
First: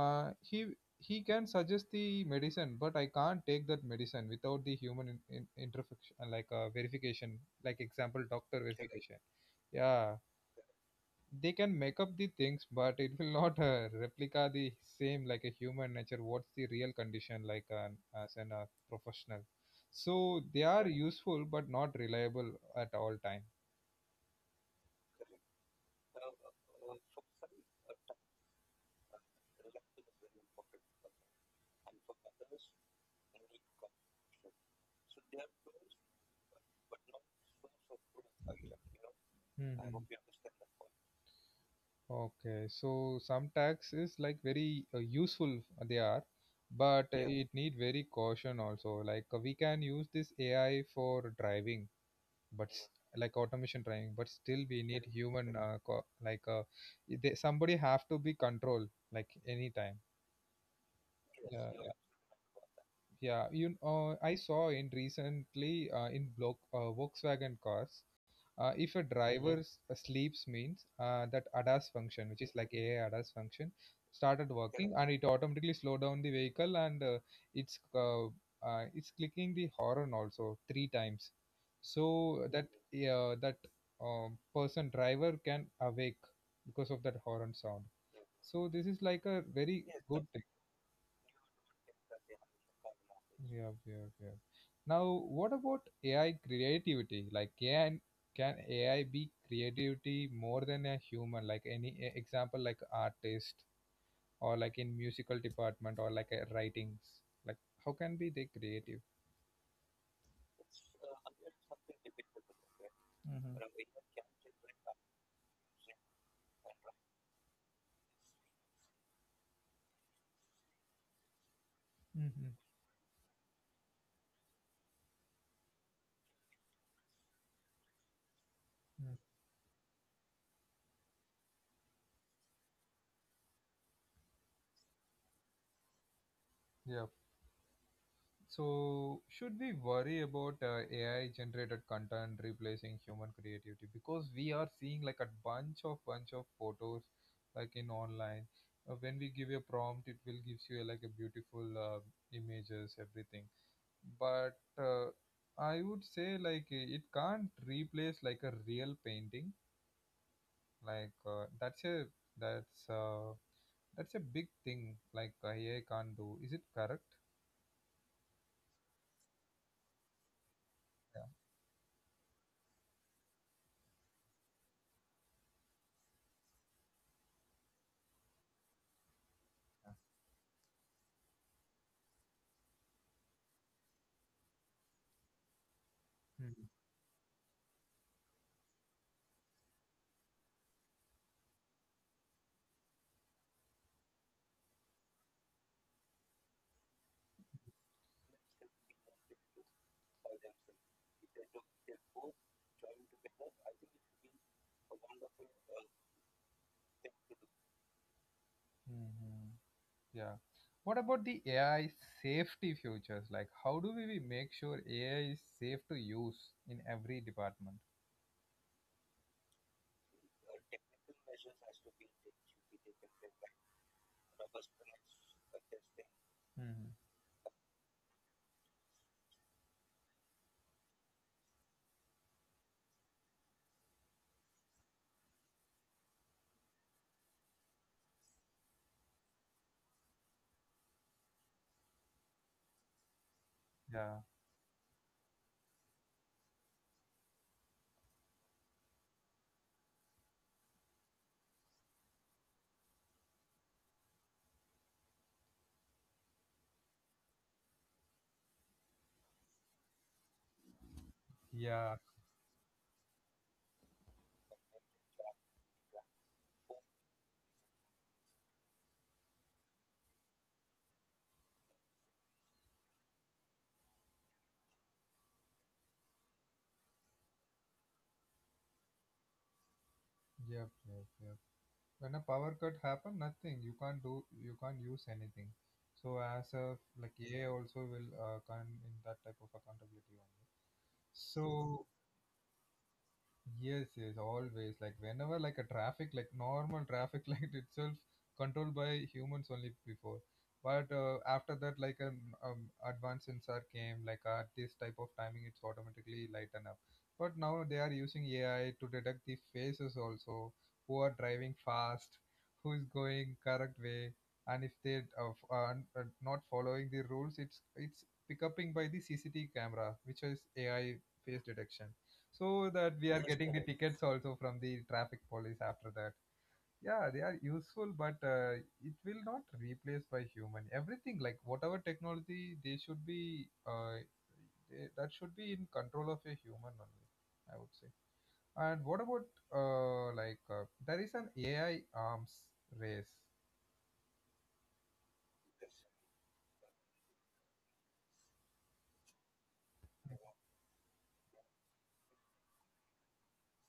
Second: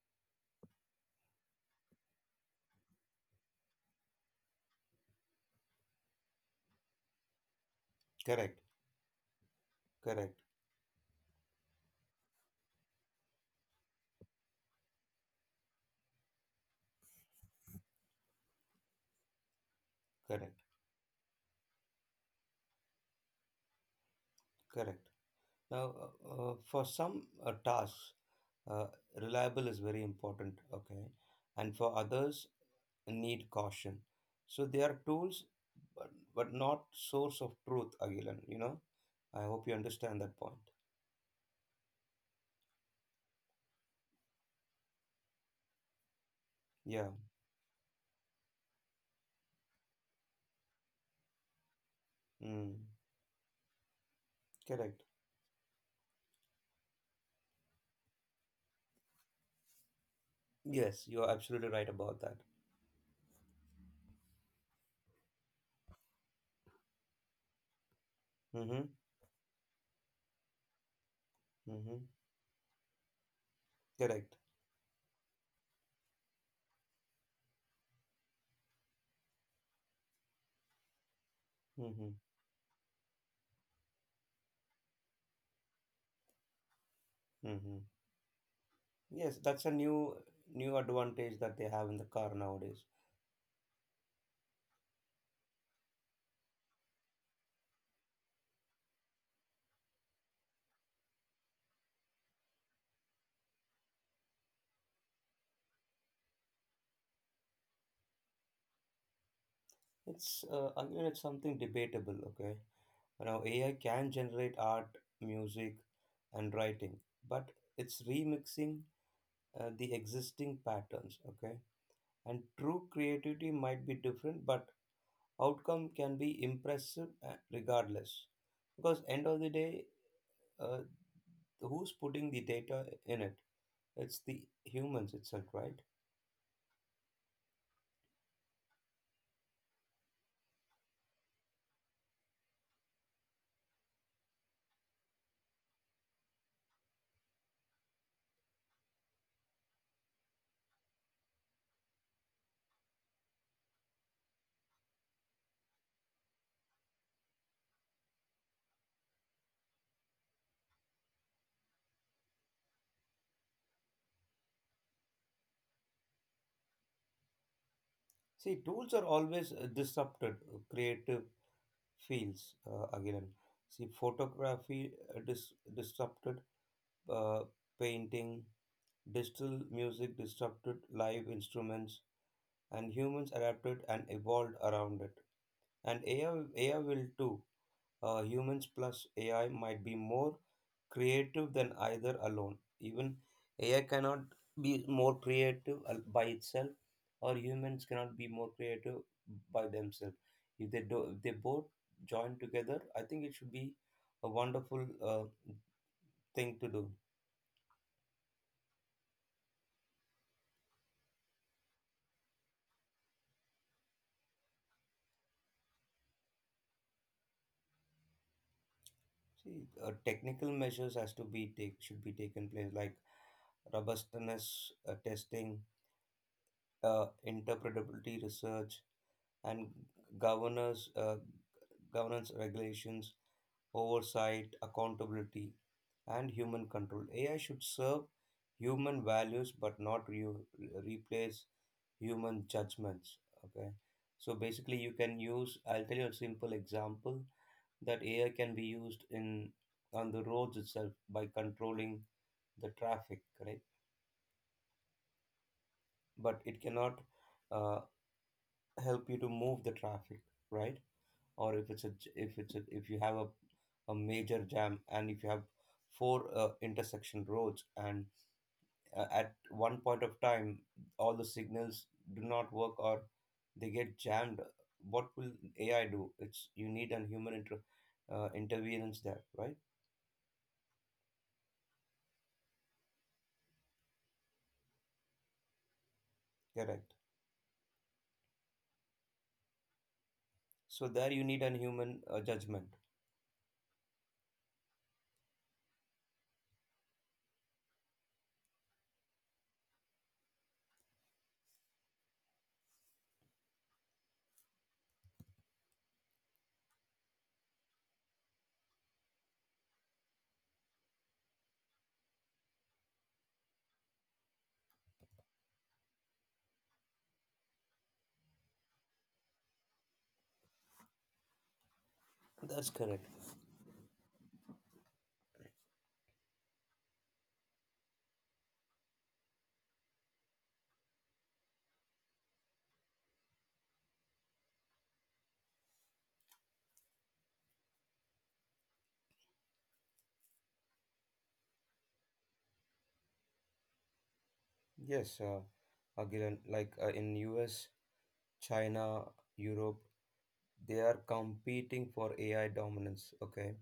S1: uh, he he can suggest the medicine but I can't take that medicine without the human in, interfection like verification, like example doctor
S2: Correct,
S1: verification. Yeah,
S2: correct,
S1: they can make up the things but it will <laughs> not replica the same like a human nature, what's the real condition like an as an professional. So they
S2: correct,
S1: are useful but not reliable at all time.
S2: correct. Now, for some tasks, uh, reliable is very important, okay, and for others need caution. So they are tools, but, but not source of truth, Agilan, you know? I
S1: I
S2: hope you understand that
S1: hmm
S2: point.
S1: point. Okay, so some tags is like very useful they are, but
S2: Yeah.
S1: it need very caution also. Like we can use this AI for driving but
S2: Mm.
S1: s- like automation driving, but still we
S2: Correct.
S1: need human co- like they, somebody have to be control like anytime.
S2: Yes, you're absolutely
S1: Yeah.
S2: right about that.
S1: Yeah, you I saw in recently in block Volkswagen cars,
S2: Mm-hmm.
S1: if a hmm driver Mhm. s- sleeps means that ADAS
S2: Mm-hmm.
S1: function, which is like AI ADAS function,
S2: Correct.
S1: started working and it automatically slowed down the vehicle and it's uh, it's clicking the horn also three times, so
S2: Mm-hmm.
S1: that uh, that person driver can awake because of that horn
S2: Mm-hmm.
S1: sound. So this is like a
S2: Yes, that's a
S1: very
S2: new
S1: good thing.
S2: new advantage that they have in the car nowadays.
S1: Yeah, yeah, yeah. Now, what about AI creativity? Like, can AI be creativity more than a human? Like any e- example, like artist or like in musical department or like writings. Like, how can be they creative?
S2: It's again, it's something debatable. Okay, now
S1: Mm-hmm.
S2: AI can generate art, music, and writing, but it's remixing the existing patterns. Okay, and true creativity might be different, but outcome can be impressive, regardless. Because
S1: Mm-hmm.
S2: end of the day, uh, who's putting the data in it? It's the humans itself, right?
S1: So, should we worry about AI generated content replacing human creativity? Because we are seeing like a bunch of photos like in online. When we give a prompt, it will gives you like a beautiful images, everything. But I would say like it can't replace like a real painting. Like that's uh, that's a big thing. Like AI can't do. Is it correct?
S2: See, tools are always disrupted
S1: Yeah.
S2: creative fields, again. See, photography disrupted uh, painting, digital
S1: Yeah.
S2: music disrupted live instruments, and humans adapted and evolved around it. And
S1: Hmm.
S2: AI will too. Humans plus AI might be more creative than either alone. Even AI cannot be more creative by itself, or humans cannot be more creative by themselves. If they both join together, I think it should be a wonderful thing to do.
S1: Mhm. Yeah. What about the AI safety futures? Like, how do we make sure AI is safe to use in every department?
S2: See, technical measures has to be take should be taken place like robustness testing,
S1: Hmm.
S2: interpretability research, and governors governance regulations, oversight, accountability, and human control. AI should serve human values but not replace human judgments. Okay,
S1: Yeah,
S2: so basically, you can use. I'll tell you a simple example that AI can be used in on the roads itself by controlling the traffic, right? But it cannot uh, help you to move the traffic, right? or if it's a
S1: yeah,
S2: j- if it's a, if you have a major jam and if you have four intersection roads, and at one point of time all the signals do not work or they get jammed, what will AI do? It's you need an human interference there, right?
S1: yep, yep, yep. When a power cut happen, nothing. You can't do. You can't use anything. So as a
S2: Correct.
S1: like AI also will come in that type of accountability only.
S2: So there you need an
S1: So
S2: human judgment.
S1: yes, yes, always. Like whenever like a traffic, like normal traffic <laughs> light itself, controlled by humans only before. But after that, like an advanced sensor came, like at this type of timing, it's automatically lighten up. But now they are using AI to detect the faces also, who are driving fast, who is going correct way, and if they f- are not following the rules, it's pick upping by the CCTV camera, which is AI face detection, so
S2: That's
S1: that
S2: correct.
S1: we are getting the tickets also from the traffic police after that. Yeah, they are useful but it will not replace by human everything. Like whatever technology, they should be that should be in control of a human only, I would say. And what about like there is an AI arms race.
S2: Yes, again, like in US, China, Europe, they are competing for AI dominance. Okay,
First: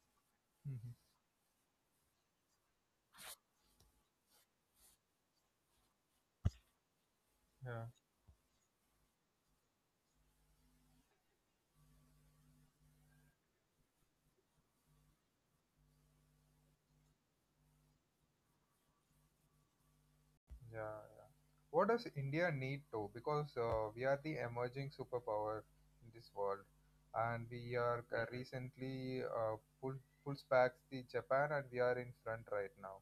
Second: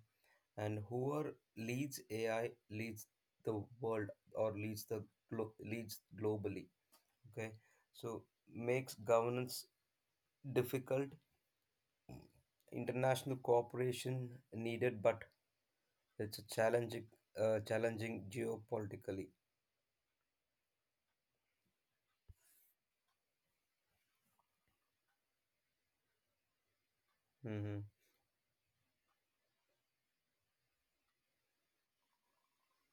S2: and
S1: Mhm.
S2: whoever leads AI leads the world, or leads the glo- leads globally. Okay.
S1: Yeah.
S2: So makes governance difficult. International cooperation needed, but it's challenging geopolitically.
S1: Yeah, yeah. What does India need to? Because we are the emerging superpower in this world, and we
S2: hmm
S1: are recently pulls back the Japan, and we are in front right now,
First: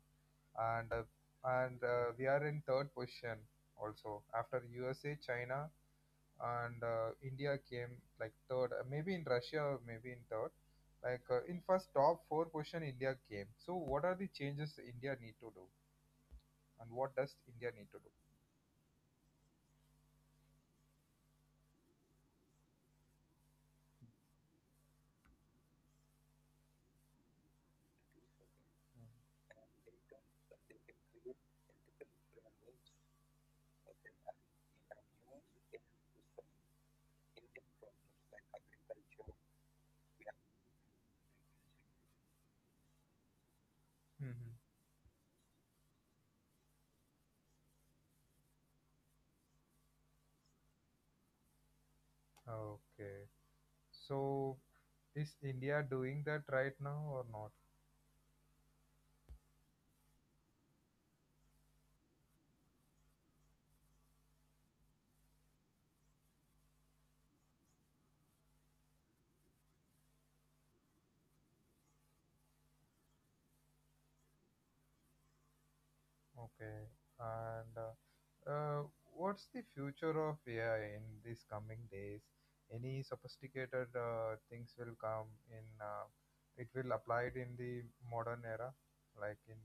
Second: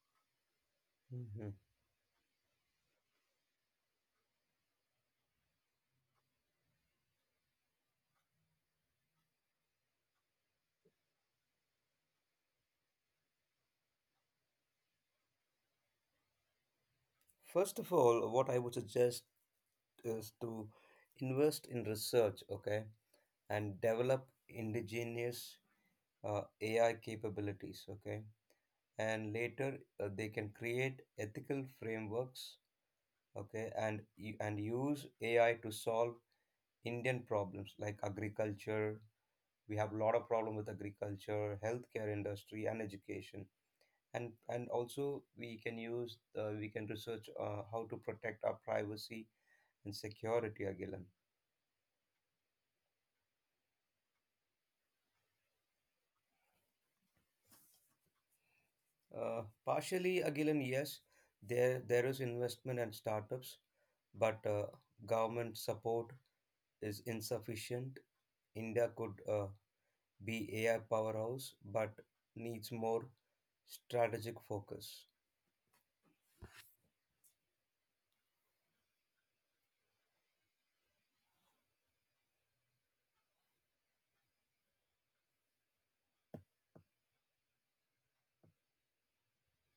S1: and
S2: hmm
S1: we are in third position also after USA, China, and India came like third, maybe in Russia, maybe in third. Like in first top four position, India came. So what are the changes India need to do, and what does India
S2: First
S1: need to
S2: of
S1: do?
S2: all, what I would suggest is to invest in research, okay, and develop indigenous AI capabilities. Okay, and later they can create ethical frameworks. Okay, and use AI to solve Indian problems like agriculture. We have a lot of problem with agriculture, healthcare industry and education. And
S1: Mhm.
S2: also we can use, we can research, how to protect our privacy and security, Agilan.
S1: Okay. So is India doing that right now or not?
S2: Partially, Agilan, yes. There is investment and startups, but government support is insufficient. India could be AI powerhouse, but needs more strategic focus.
S1: Okay. And uh, what's the future of AI in these coming days? Any sophisticated things will come in. It will applied in the modern era, like in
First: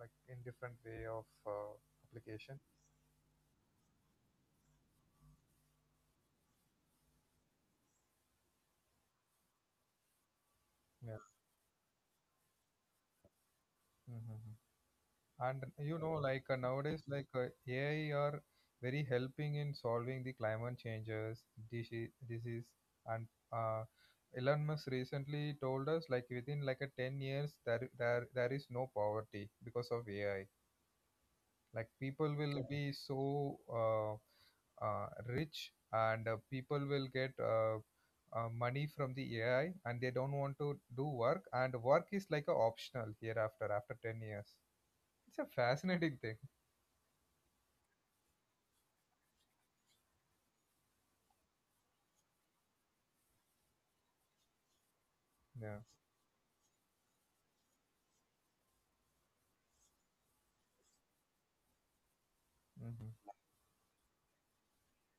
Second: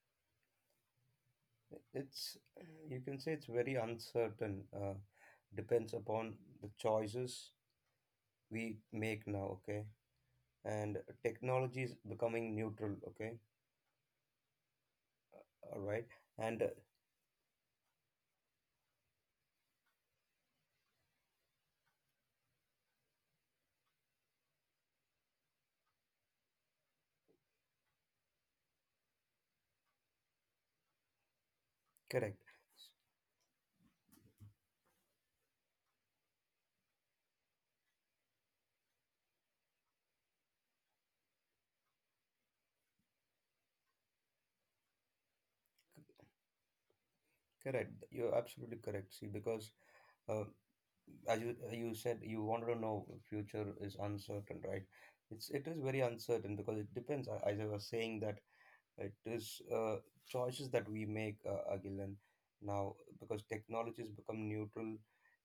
S1: different way of
S2: It's
S1: application.
S2: You can say it's very uncertain. Depends upon the choices we make now. Okay, and
S1: Yeah.
S2: technology is becoming neutral. Okay,
S1: Hmm.
S2: all
S1: And
S2: right,
S1: you know,
S2: and
S1: like nowadays, like AI are very helping in solving the climate changes, disease, and uh, Elon Musk recently told us like within like a 10 years there is no poverty because of AI. Like
S2: correct.
S1: people will Correct. Be so rich, and people will get money from the AI and they don't want to do work, and work is like a optional hereafter after 10 years. It's a fascinating thing.
S2: Correct. You're absolutely correct. See, because uh, as you said, you wanted to know if future is uncertain, right? It is
S1: Yeah.
S2: very uncertain because it depends. As I was saying, that it is choices that we make, Agilan, now because
S1: Hmm.
S2: technology has become neutral.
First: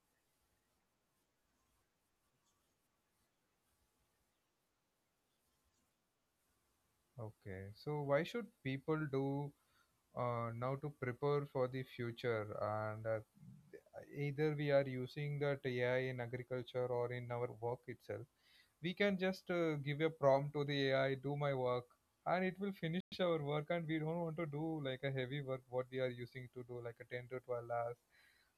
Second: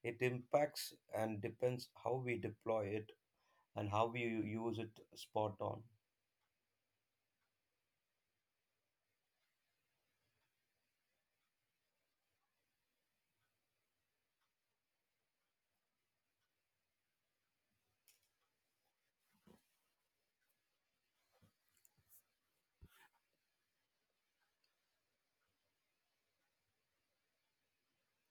S2: It impacts and depends how we deploy it and how we use it spot on.
S1: Okay. So why should people do now to prepare for the future? And either we are using that AI in agriculture or in our work itself. We can just give a prompt to the AI, do my work, and it will finish our work. And we don't want to do like a heavy work what we are using to do like a 10 to 12 hours.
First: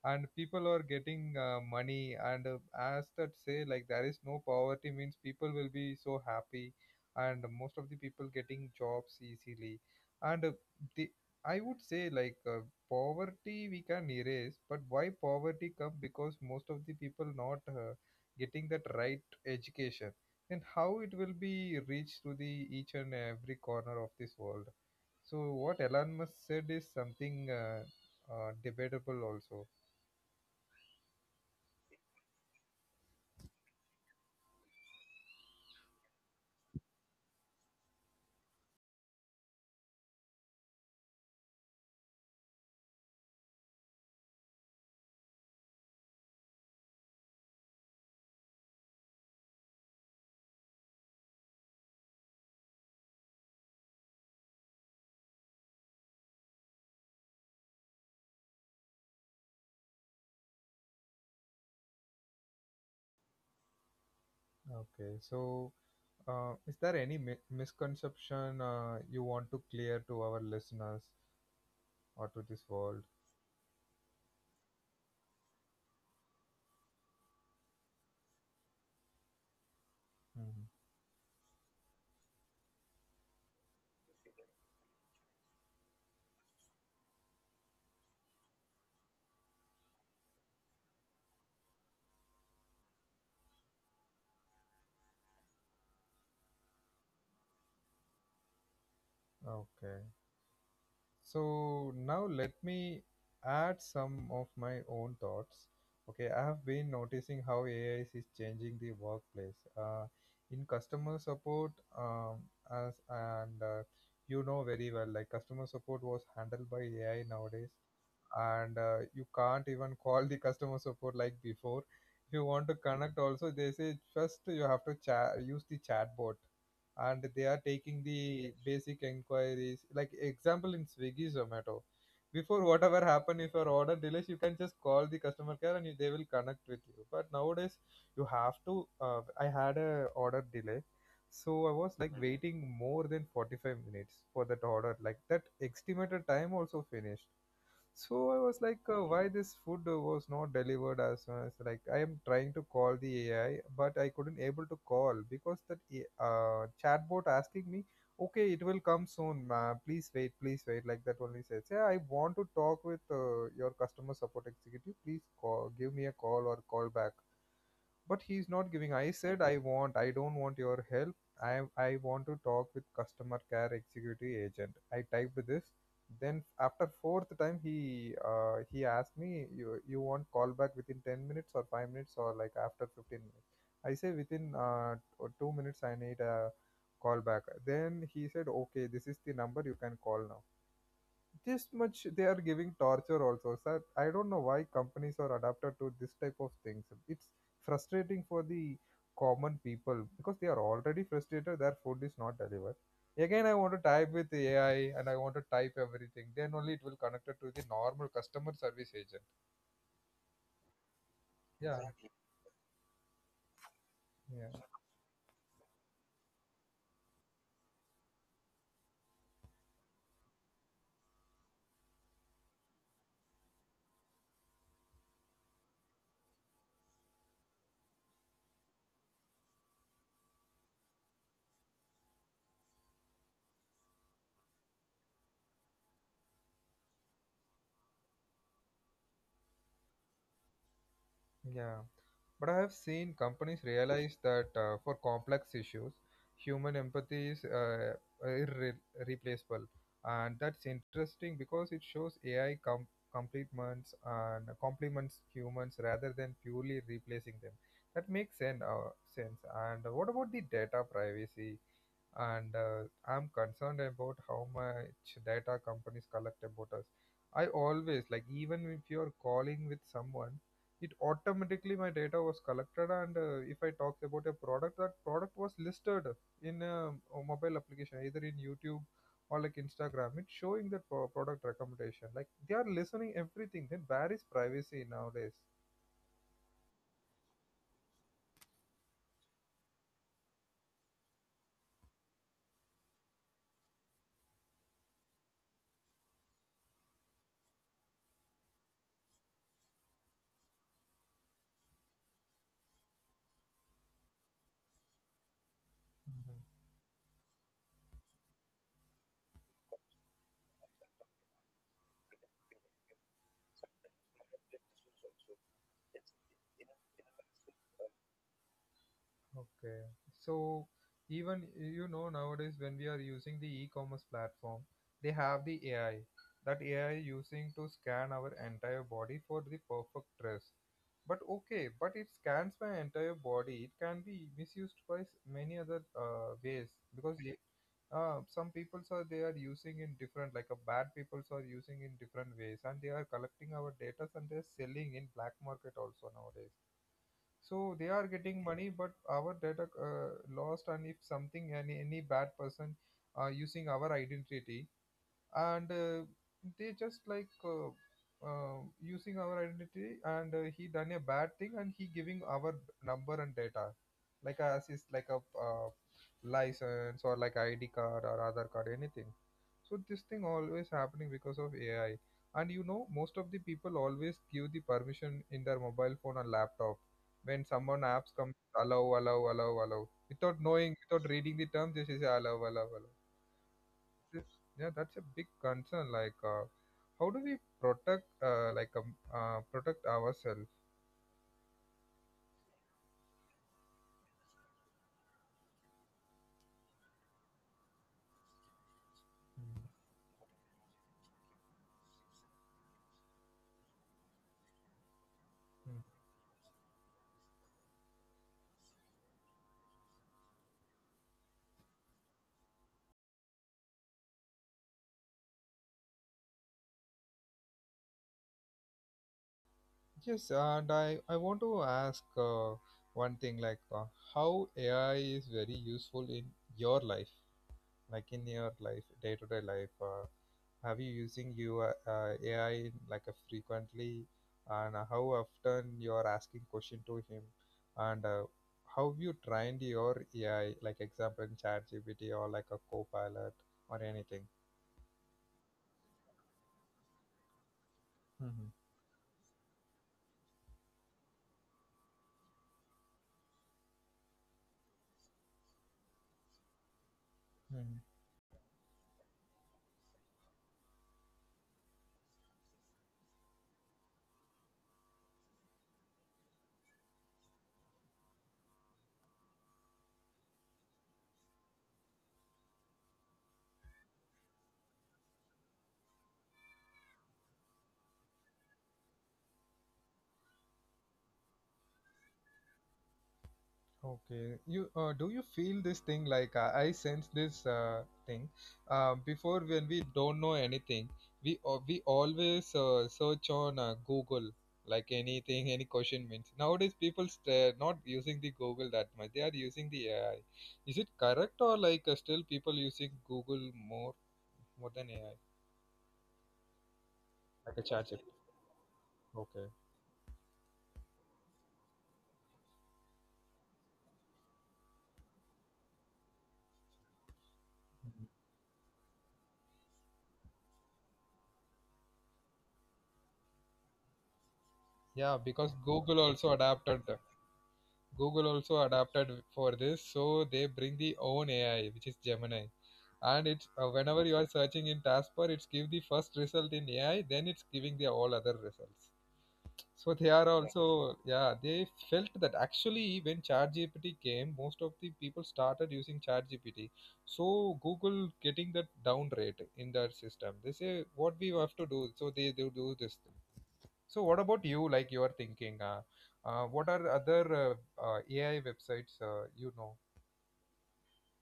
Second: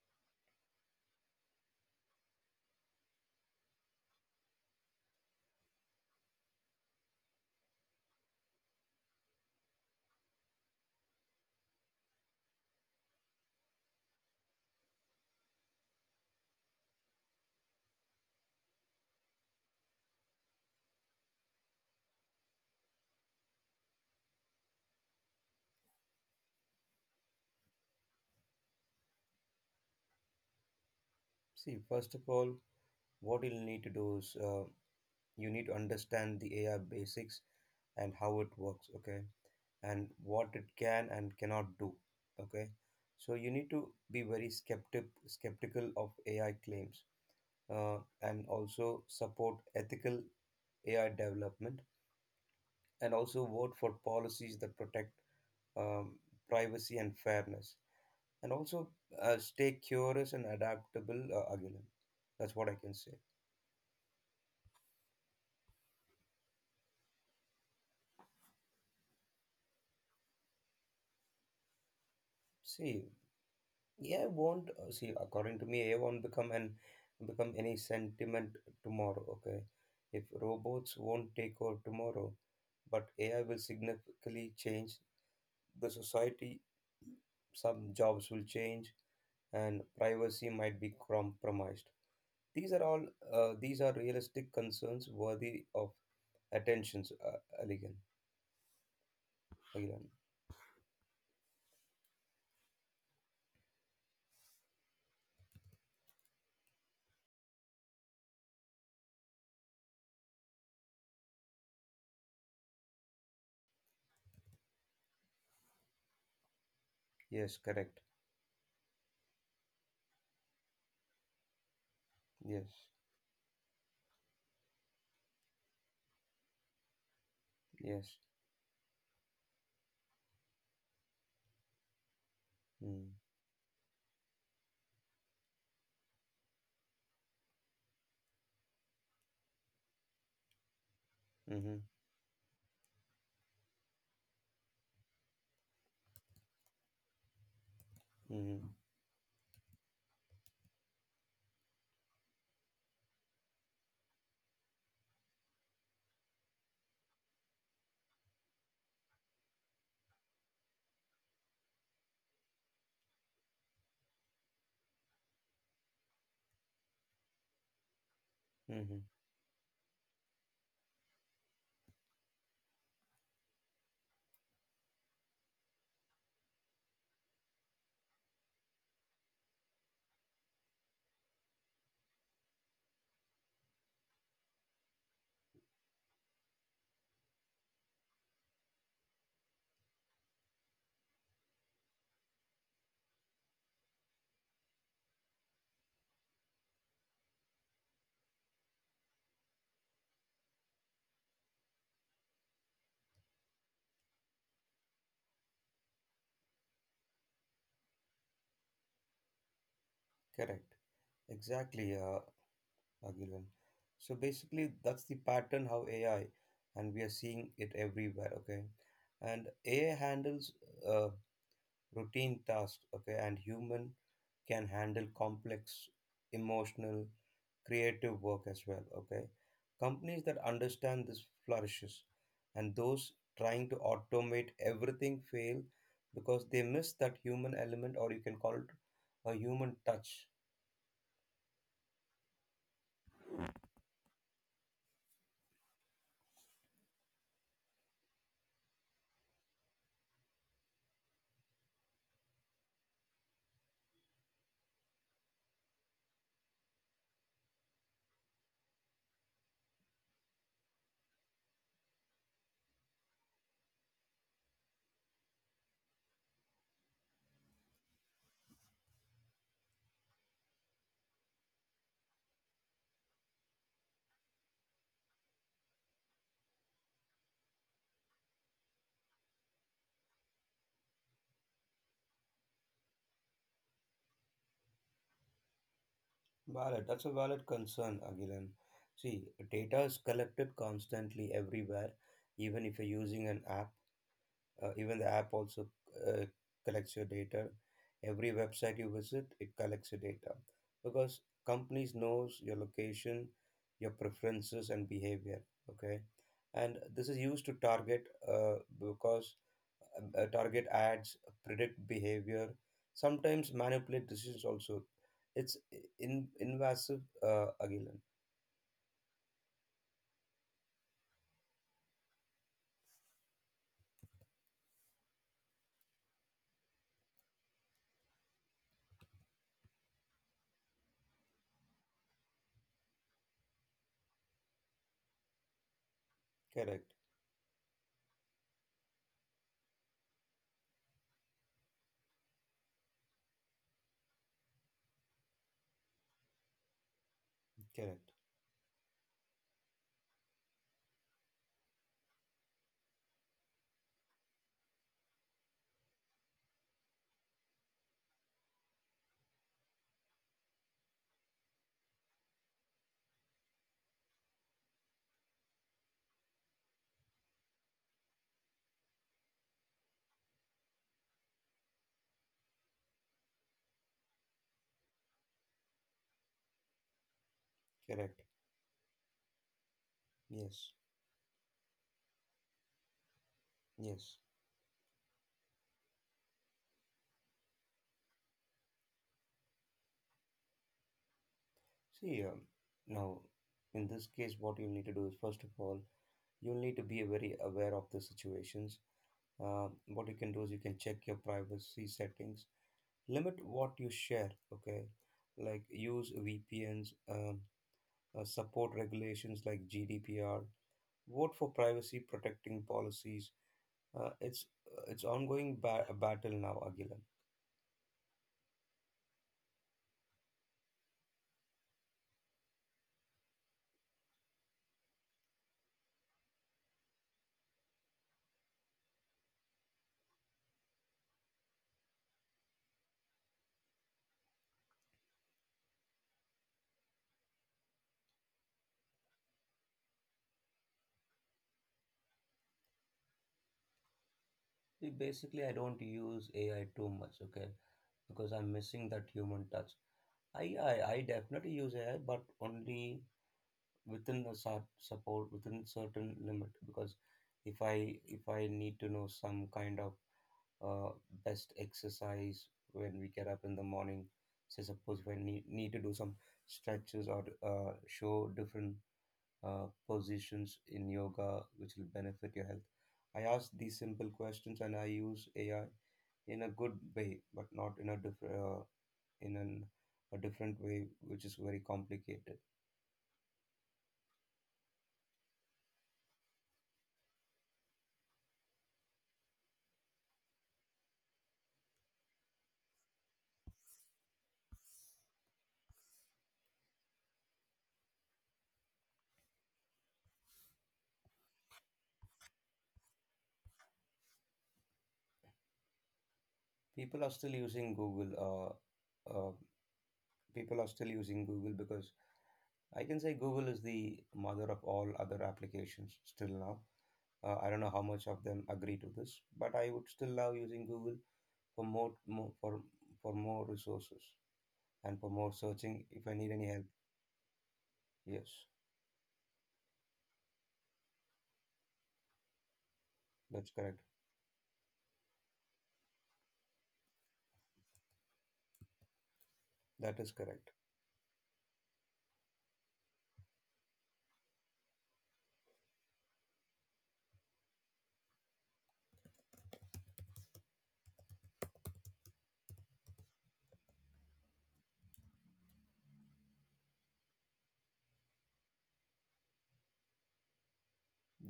S1: And people are getting money, and as that say, like there is no poverty means people will be so happy and most of the people getting jobs easily, and the I would say like poverty we can erase, but why poverty come? Because most of the people not getting that right education, and how it will be reached to the each and every corner of this world. So what Elon Musk said is something debatable also.
S2: See, first of all, what you'll need to do is you need to understand the AI basics and how it works, okay, and what it can and cannot do, okay. So you need to be very skeptical of AI claims uh, and also support ethical AI development, and also vote for policies that protect um, privacy and fairness, and also stay curious and adaptable, Agilan. That's what I can say.
S1: Okay, so is there any mi- misconception you want to clear to our listeners or to this world?
S2: See, AI won't uh, see according to me, AI won't become any sentiment tomorrow. Okay, if
S1: Mhm.
S2: robots won't take over tomorrow, but AI will significantly change the society. Some jobs will change, and privacy might be compromised. These are all these are realistic concerns worthy of attentions. Aligan,
S1: Okay.
S2: Aligan.
S1: So now let me add some of my own thoughts. Okay, I have been noticing how AI is changing the workplace. In customer support, as and you know very well, like customer support was handled by AI
S2: Yes,
S1: nowadays.
S2: correct.
S1: And you can't even call the customer support like before. If you
S2: Yes,
S1: want to connect also, they say first you have to chat use the chatbot, and they are taking
S2: yes.
S1: the basic inquiries. Like example in Swiggy Zomato, before whatever
S2: Mm.
S1: happen, if your order delays you can just call the customer care and you, they will connect with you. But nowadays you have to I had a order delay, so I
S2: Mm-hmm.
S1: was like waiting more than 45 minutes for that order, like that estimated time also finished. So I was
S2: Mm-hmm.
S1: like, why this food was not delivered? As soon as like I am trying to call the AI, but I couldn't able to call because that A- chatbot asking me, okay, it will come soon, ma. Please wait, please wait. Like that only says, yeah, I want to talk with your customer support executive. Please call, give me a call or call back, but he's not giving.
S2: Mm-hmm.
S1: I said I want, I don't want your help. I I want to talk with customer care executive agent. I typed this. Then after fourth time he asked me, you want call back within 10 minutes or 5 minutes or like after 15 minutes. I say within 2 minutes I need a call back. Then he said, okay, this is the number you can call now. Just much they are giving torture also, sir. I don't know why companies are adapted to this type of things. It's frustrating for the common people because they are already frustrated, their food is not delivered. Again I want to type with AI and I want to type everything, then only it will connect it to the normal customer service agent.
S2: Correct. Exactly,
S1: Yeah. Exactly.
S2: Agilan. So basically, that's the pattern how AI, and we are seeing it everywhere. Okay, and AI handles uh, routine tasks. Okay, and human can handle complex emotional creative work as well, okay. Companies that understand this flourishes, and those trying to automate everything fail because they miss that human element, or you can call it a human touch.
S1: Yeah, yeah. But I have seen companies realize that for complex issues, human empathy is irreplaceable. And that's interesting because it shows complements and complements humans rather than purely replacing them. That makes sense. And what about the data privacy? And I'm concerned about how much data companies collect about us. I always like, even if you're calling with someone, it automatically my data was collected. And If I talk about a product, that product was listed in a mobile application, either in YouTube or like Instagram. It's showing the product recommendation. Like they are listening everything. Then where is privacy nowadays?
S2: Valid, that's a valid concern, Agilan. See, data is collected constantly everywhere, even if you're using an app. Even the app also uh, collects your data. Every website you visit, it collects your data, because companies knows your location, your preferences and behavior. Okay,
S1: Mhm.
S2: and this is used to target ads, predict behavior, sometimes manipulate decisions also. It's in invasive, Agilan.
S1: Okay. So even, you know, nowadays when we are using the e-commerce platform, they have the AI. That AI using to scan our entire body for the perfect dress. But okay, but it scans my entire body. It can be misused by many other ways,
S2: Correct,
S1: because some peoples are, they are using in different, like, a bad peoples are using in different ways and they are collecting our data and they're selling in black market also nowadays. So
S2: correct,
S1: they are getting money, but our data lost. And if something, any bad person using our identity, and they just like using our identity, and he done a bad thing and he giving our number and data, like as is like a license or like ID card or other card, anything. So this thing always happening because of AI. And you know, most of the people always give the permission in their mobile phone or laptop. When someone apps
S2: correct.
S1: come, allow, allow, allow, allow, without
S2: Yes,
S1: knowing, without reading the terms, they say allow, allow, allow.
S2: yes.
S1: This, yeah, that's a big concern. Like, how do we protect, protect ourselves?
S2: See, now in this case, what you need to do is first of all, you'll need to be very aware of the situations.
S1: Mm,
S2: What you can do is you can check your privacy settings, limit what you share, okay? Like
S1: mm.
S2: use VPNs, support regulations like GDPR, vote for privacy protecting policies. Uh, it's it's ongoing battle now, Agilan.
S1: Yes. And I want to ask one thing, like, how AI is very useful in your life, like in your life day to day life. Have you using your AI in, like, a frequently, and how often you are asking question to him, and how you trained your AI, like example in ChatGPT or like a Copilot or anything?
S2: See, basically, I don't use AI too much, okay? Because I'm
S1: Mm-hmm.
S2: missing that human touch. I definitely use AI, but only within a sort support within certain limit. Because if I need to know some kind of uh, best exercise when we get up in the morning, say suppose if I need to do some stretches or show different positions in yoga which will benefit your health. I ask these simple questions and I use AI in a good way, but not in a in an, a different way, which is very complicated.
S1: Okay, you do you feel this thing, like, I sense this thing before. When we don't know anything, we always search on Google, like anything, any question means. Nowadays people not using the Google that much. They are using the AI. Is it correct, or like still people using Google more than AI
S2: People are still
S1: like a
S2: using
S1: chat GPT?
S2: Google. Uh,
S1: Okay.
S2: People are still using Google because I can say Google is the mother of all other applications still now. I don't know how
S1: Mhm.
S2: much of them agree to this, but I would still love using Google for more, for more resources, and for
S1: Yeah,
S2: more
S1: because
S2: searching
S1: Google
S2: if I need
S1: also
S2: any help.
S1: adapted.
S2: Yes,
S1: Google also adapted for this, so they bring the own AI, which is Gemini. And it's
S2: that's correct.
S1: whenever you are searching in taskbar, it's give the first result in AI, then it's giving the all other results. So
S2: That is
S1: they are
S2: correct.
S1: also, yeah, they felt that actually when ChatGPT came, most of the people started using ChatGPT. So Google getting that down rate in their system. They say what we have to do, so they do this. So, what about you? Like you are thinking, what are other AI websites, you know,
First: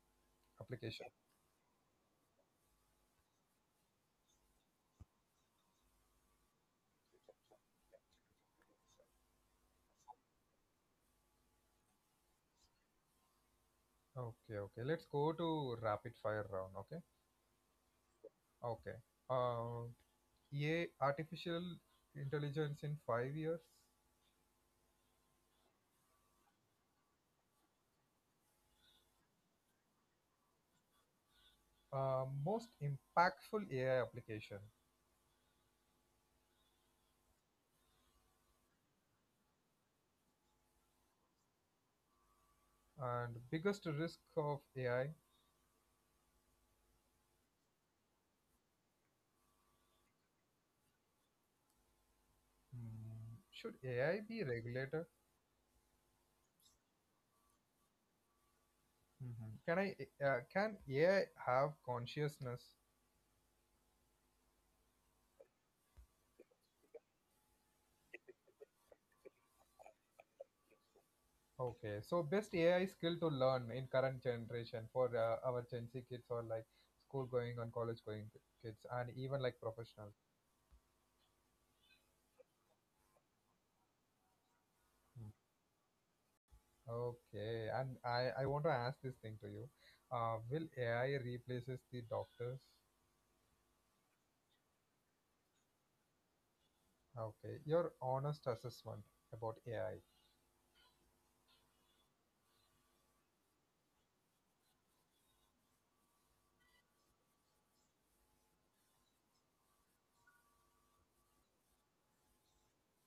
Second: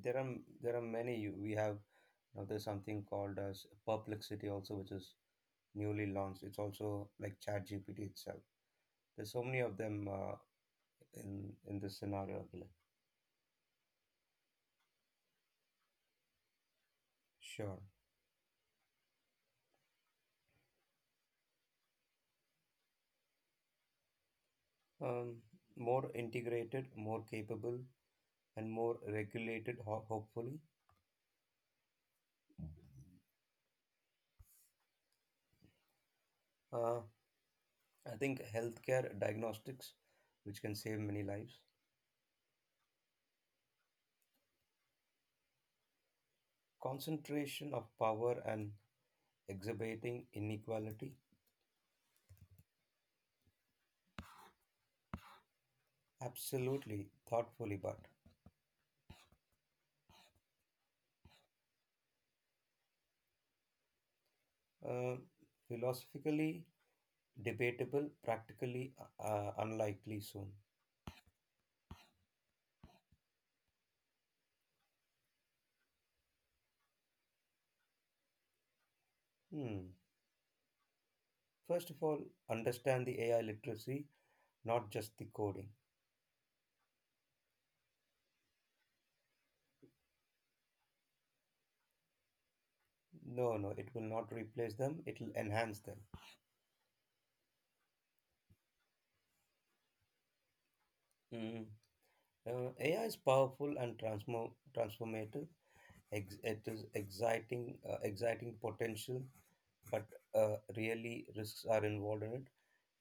S2: There are there are
S1: application?
S2: many. We have now there's something called as Perplexity also, which is newly launched. It's also like ChatGPT itself. There's so many of them in this scenario. Akhil.
S1: Okay, okay. Let's go to rapid fire round. Okay,
S2: Sure.
S1: okay. Uh, AI, artificial intelligence in 5 years.
S2: Um, more integrated, more capable, and more regulated. Hopefully,
S1: Most impactful AI application,
S2: uh, I think healthcare diagnostics, which can save many lives.
S1: and biggest risk of AI.
S2: Concentration of power and exacerbating inequality?
S1: Hmm, should AI be regulated?
S2: Absolutely, thoughtfully, but
S1: Mhm. Can AI have consciousness?
S2: uh, philosophically debatable, practically unlikely soon.
S1: Okay, so best AI skill to learn in current generation for our Gen Z kids, or like school going and college going kids, and even like
S2: Hmm.
S1: professionals.
S2: First of all, understand the AI literacy, not just
S1: Mm.
S2: the coding.
S1: Okay, and I want to ask this thing to you. Will AI replaces the doctors?
S2: No, no, it will not replace them, it will enhance them.
S1: Okay, your honest assessment about AI.
S2: Mm. AI is powerful and transformative. It is exciting, exciting potential, but really risks are involved in it.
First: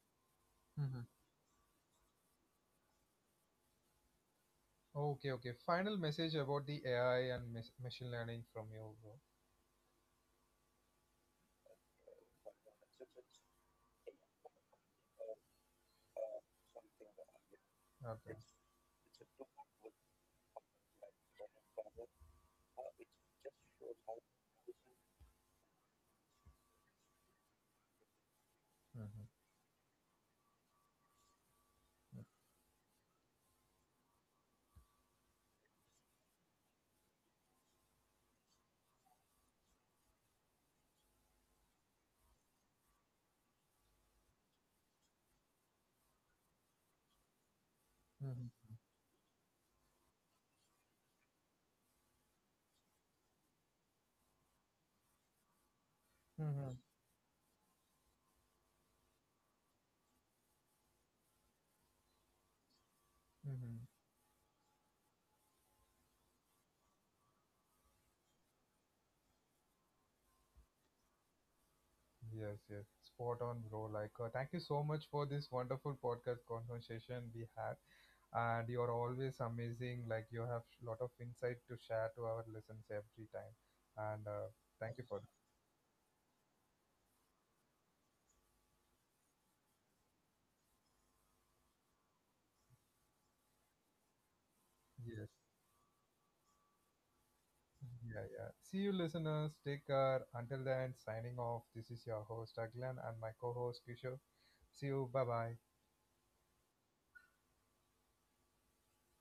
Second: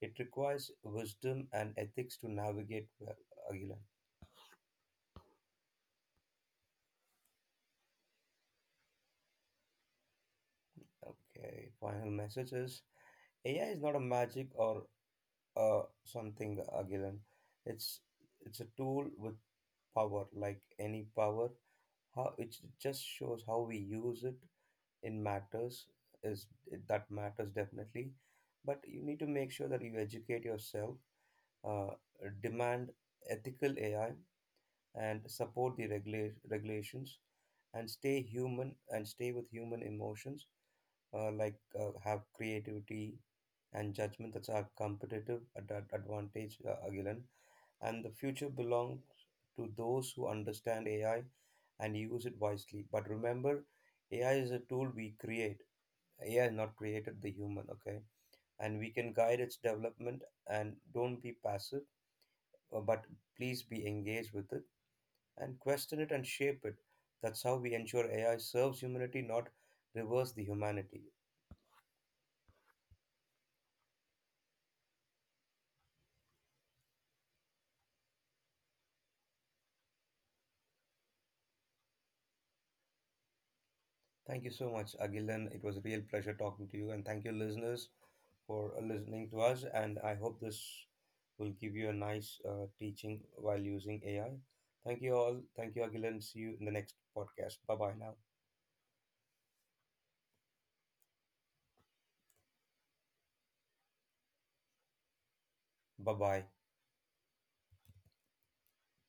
S2: It requires
S1: Hmm.
S2: wisdom and ethics to navigate well, Agilan.
S1: Okay, okay. Final message about the AI and machine learning from you, bro.
S2: Okay, final message is AI is not a magic or something, Agilan. It's
S1: Okay.
S2: it's a tool with power, like any power. How it just shows how we use it. In matters is That matters definitely, but you need
S1: Hmm.
S2: to make sure that you educate yourself. Uh, demand ethical AI and support the regulations, and stay human and stay with human emotions, have creativity and judgment. That's our competitive advantage, Agilan. And the future
S1: Hmm.
S2: belongs to those who understand AI and use it wisely. But remember, AI is a tool we create. AI is not
S1: Hmm.
S2: created the human, okay, and we can guide its development. And don't be passive, but please
S1: Hmm.
S2: be engaged with it, and question it and shape it. That's how we ensure AI serves humanity, not reverse the humanity.
S1: Yes, yes. Spot on, bro. Like, thank you so much for this wonderful podcast conversation we had. And you're always amazing. Like, you have a lot of insight to share to our listeners every time. And
S2: Thank you so much,
S1: thank you for.
S2: Agilan. It was a real pleasure talking to you, and thank you, listeners, for listening to us. And I hope this will give you a nice teaching while using AI. Thank you
S1: Yes.
S2: all. Thank you, Agilan. See you in the next podcast. Bye bye now.
S1: Yeah, yeah. See you, listeners. Take care. Until then, signing off. This is your host, Aglan, and my co host, Kishore. See you. Bye bye.
S2: Bye bye.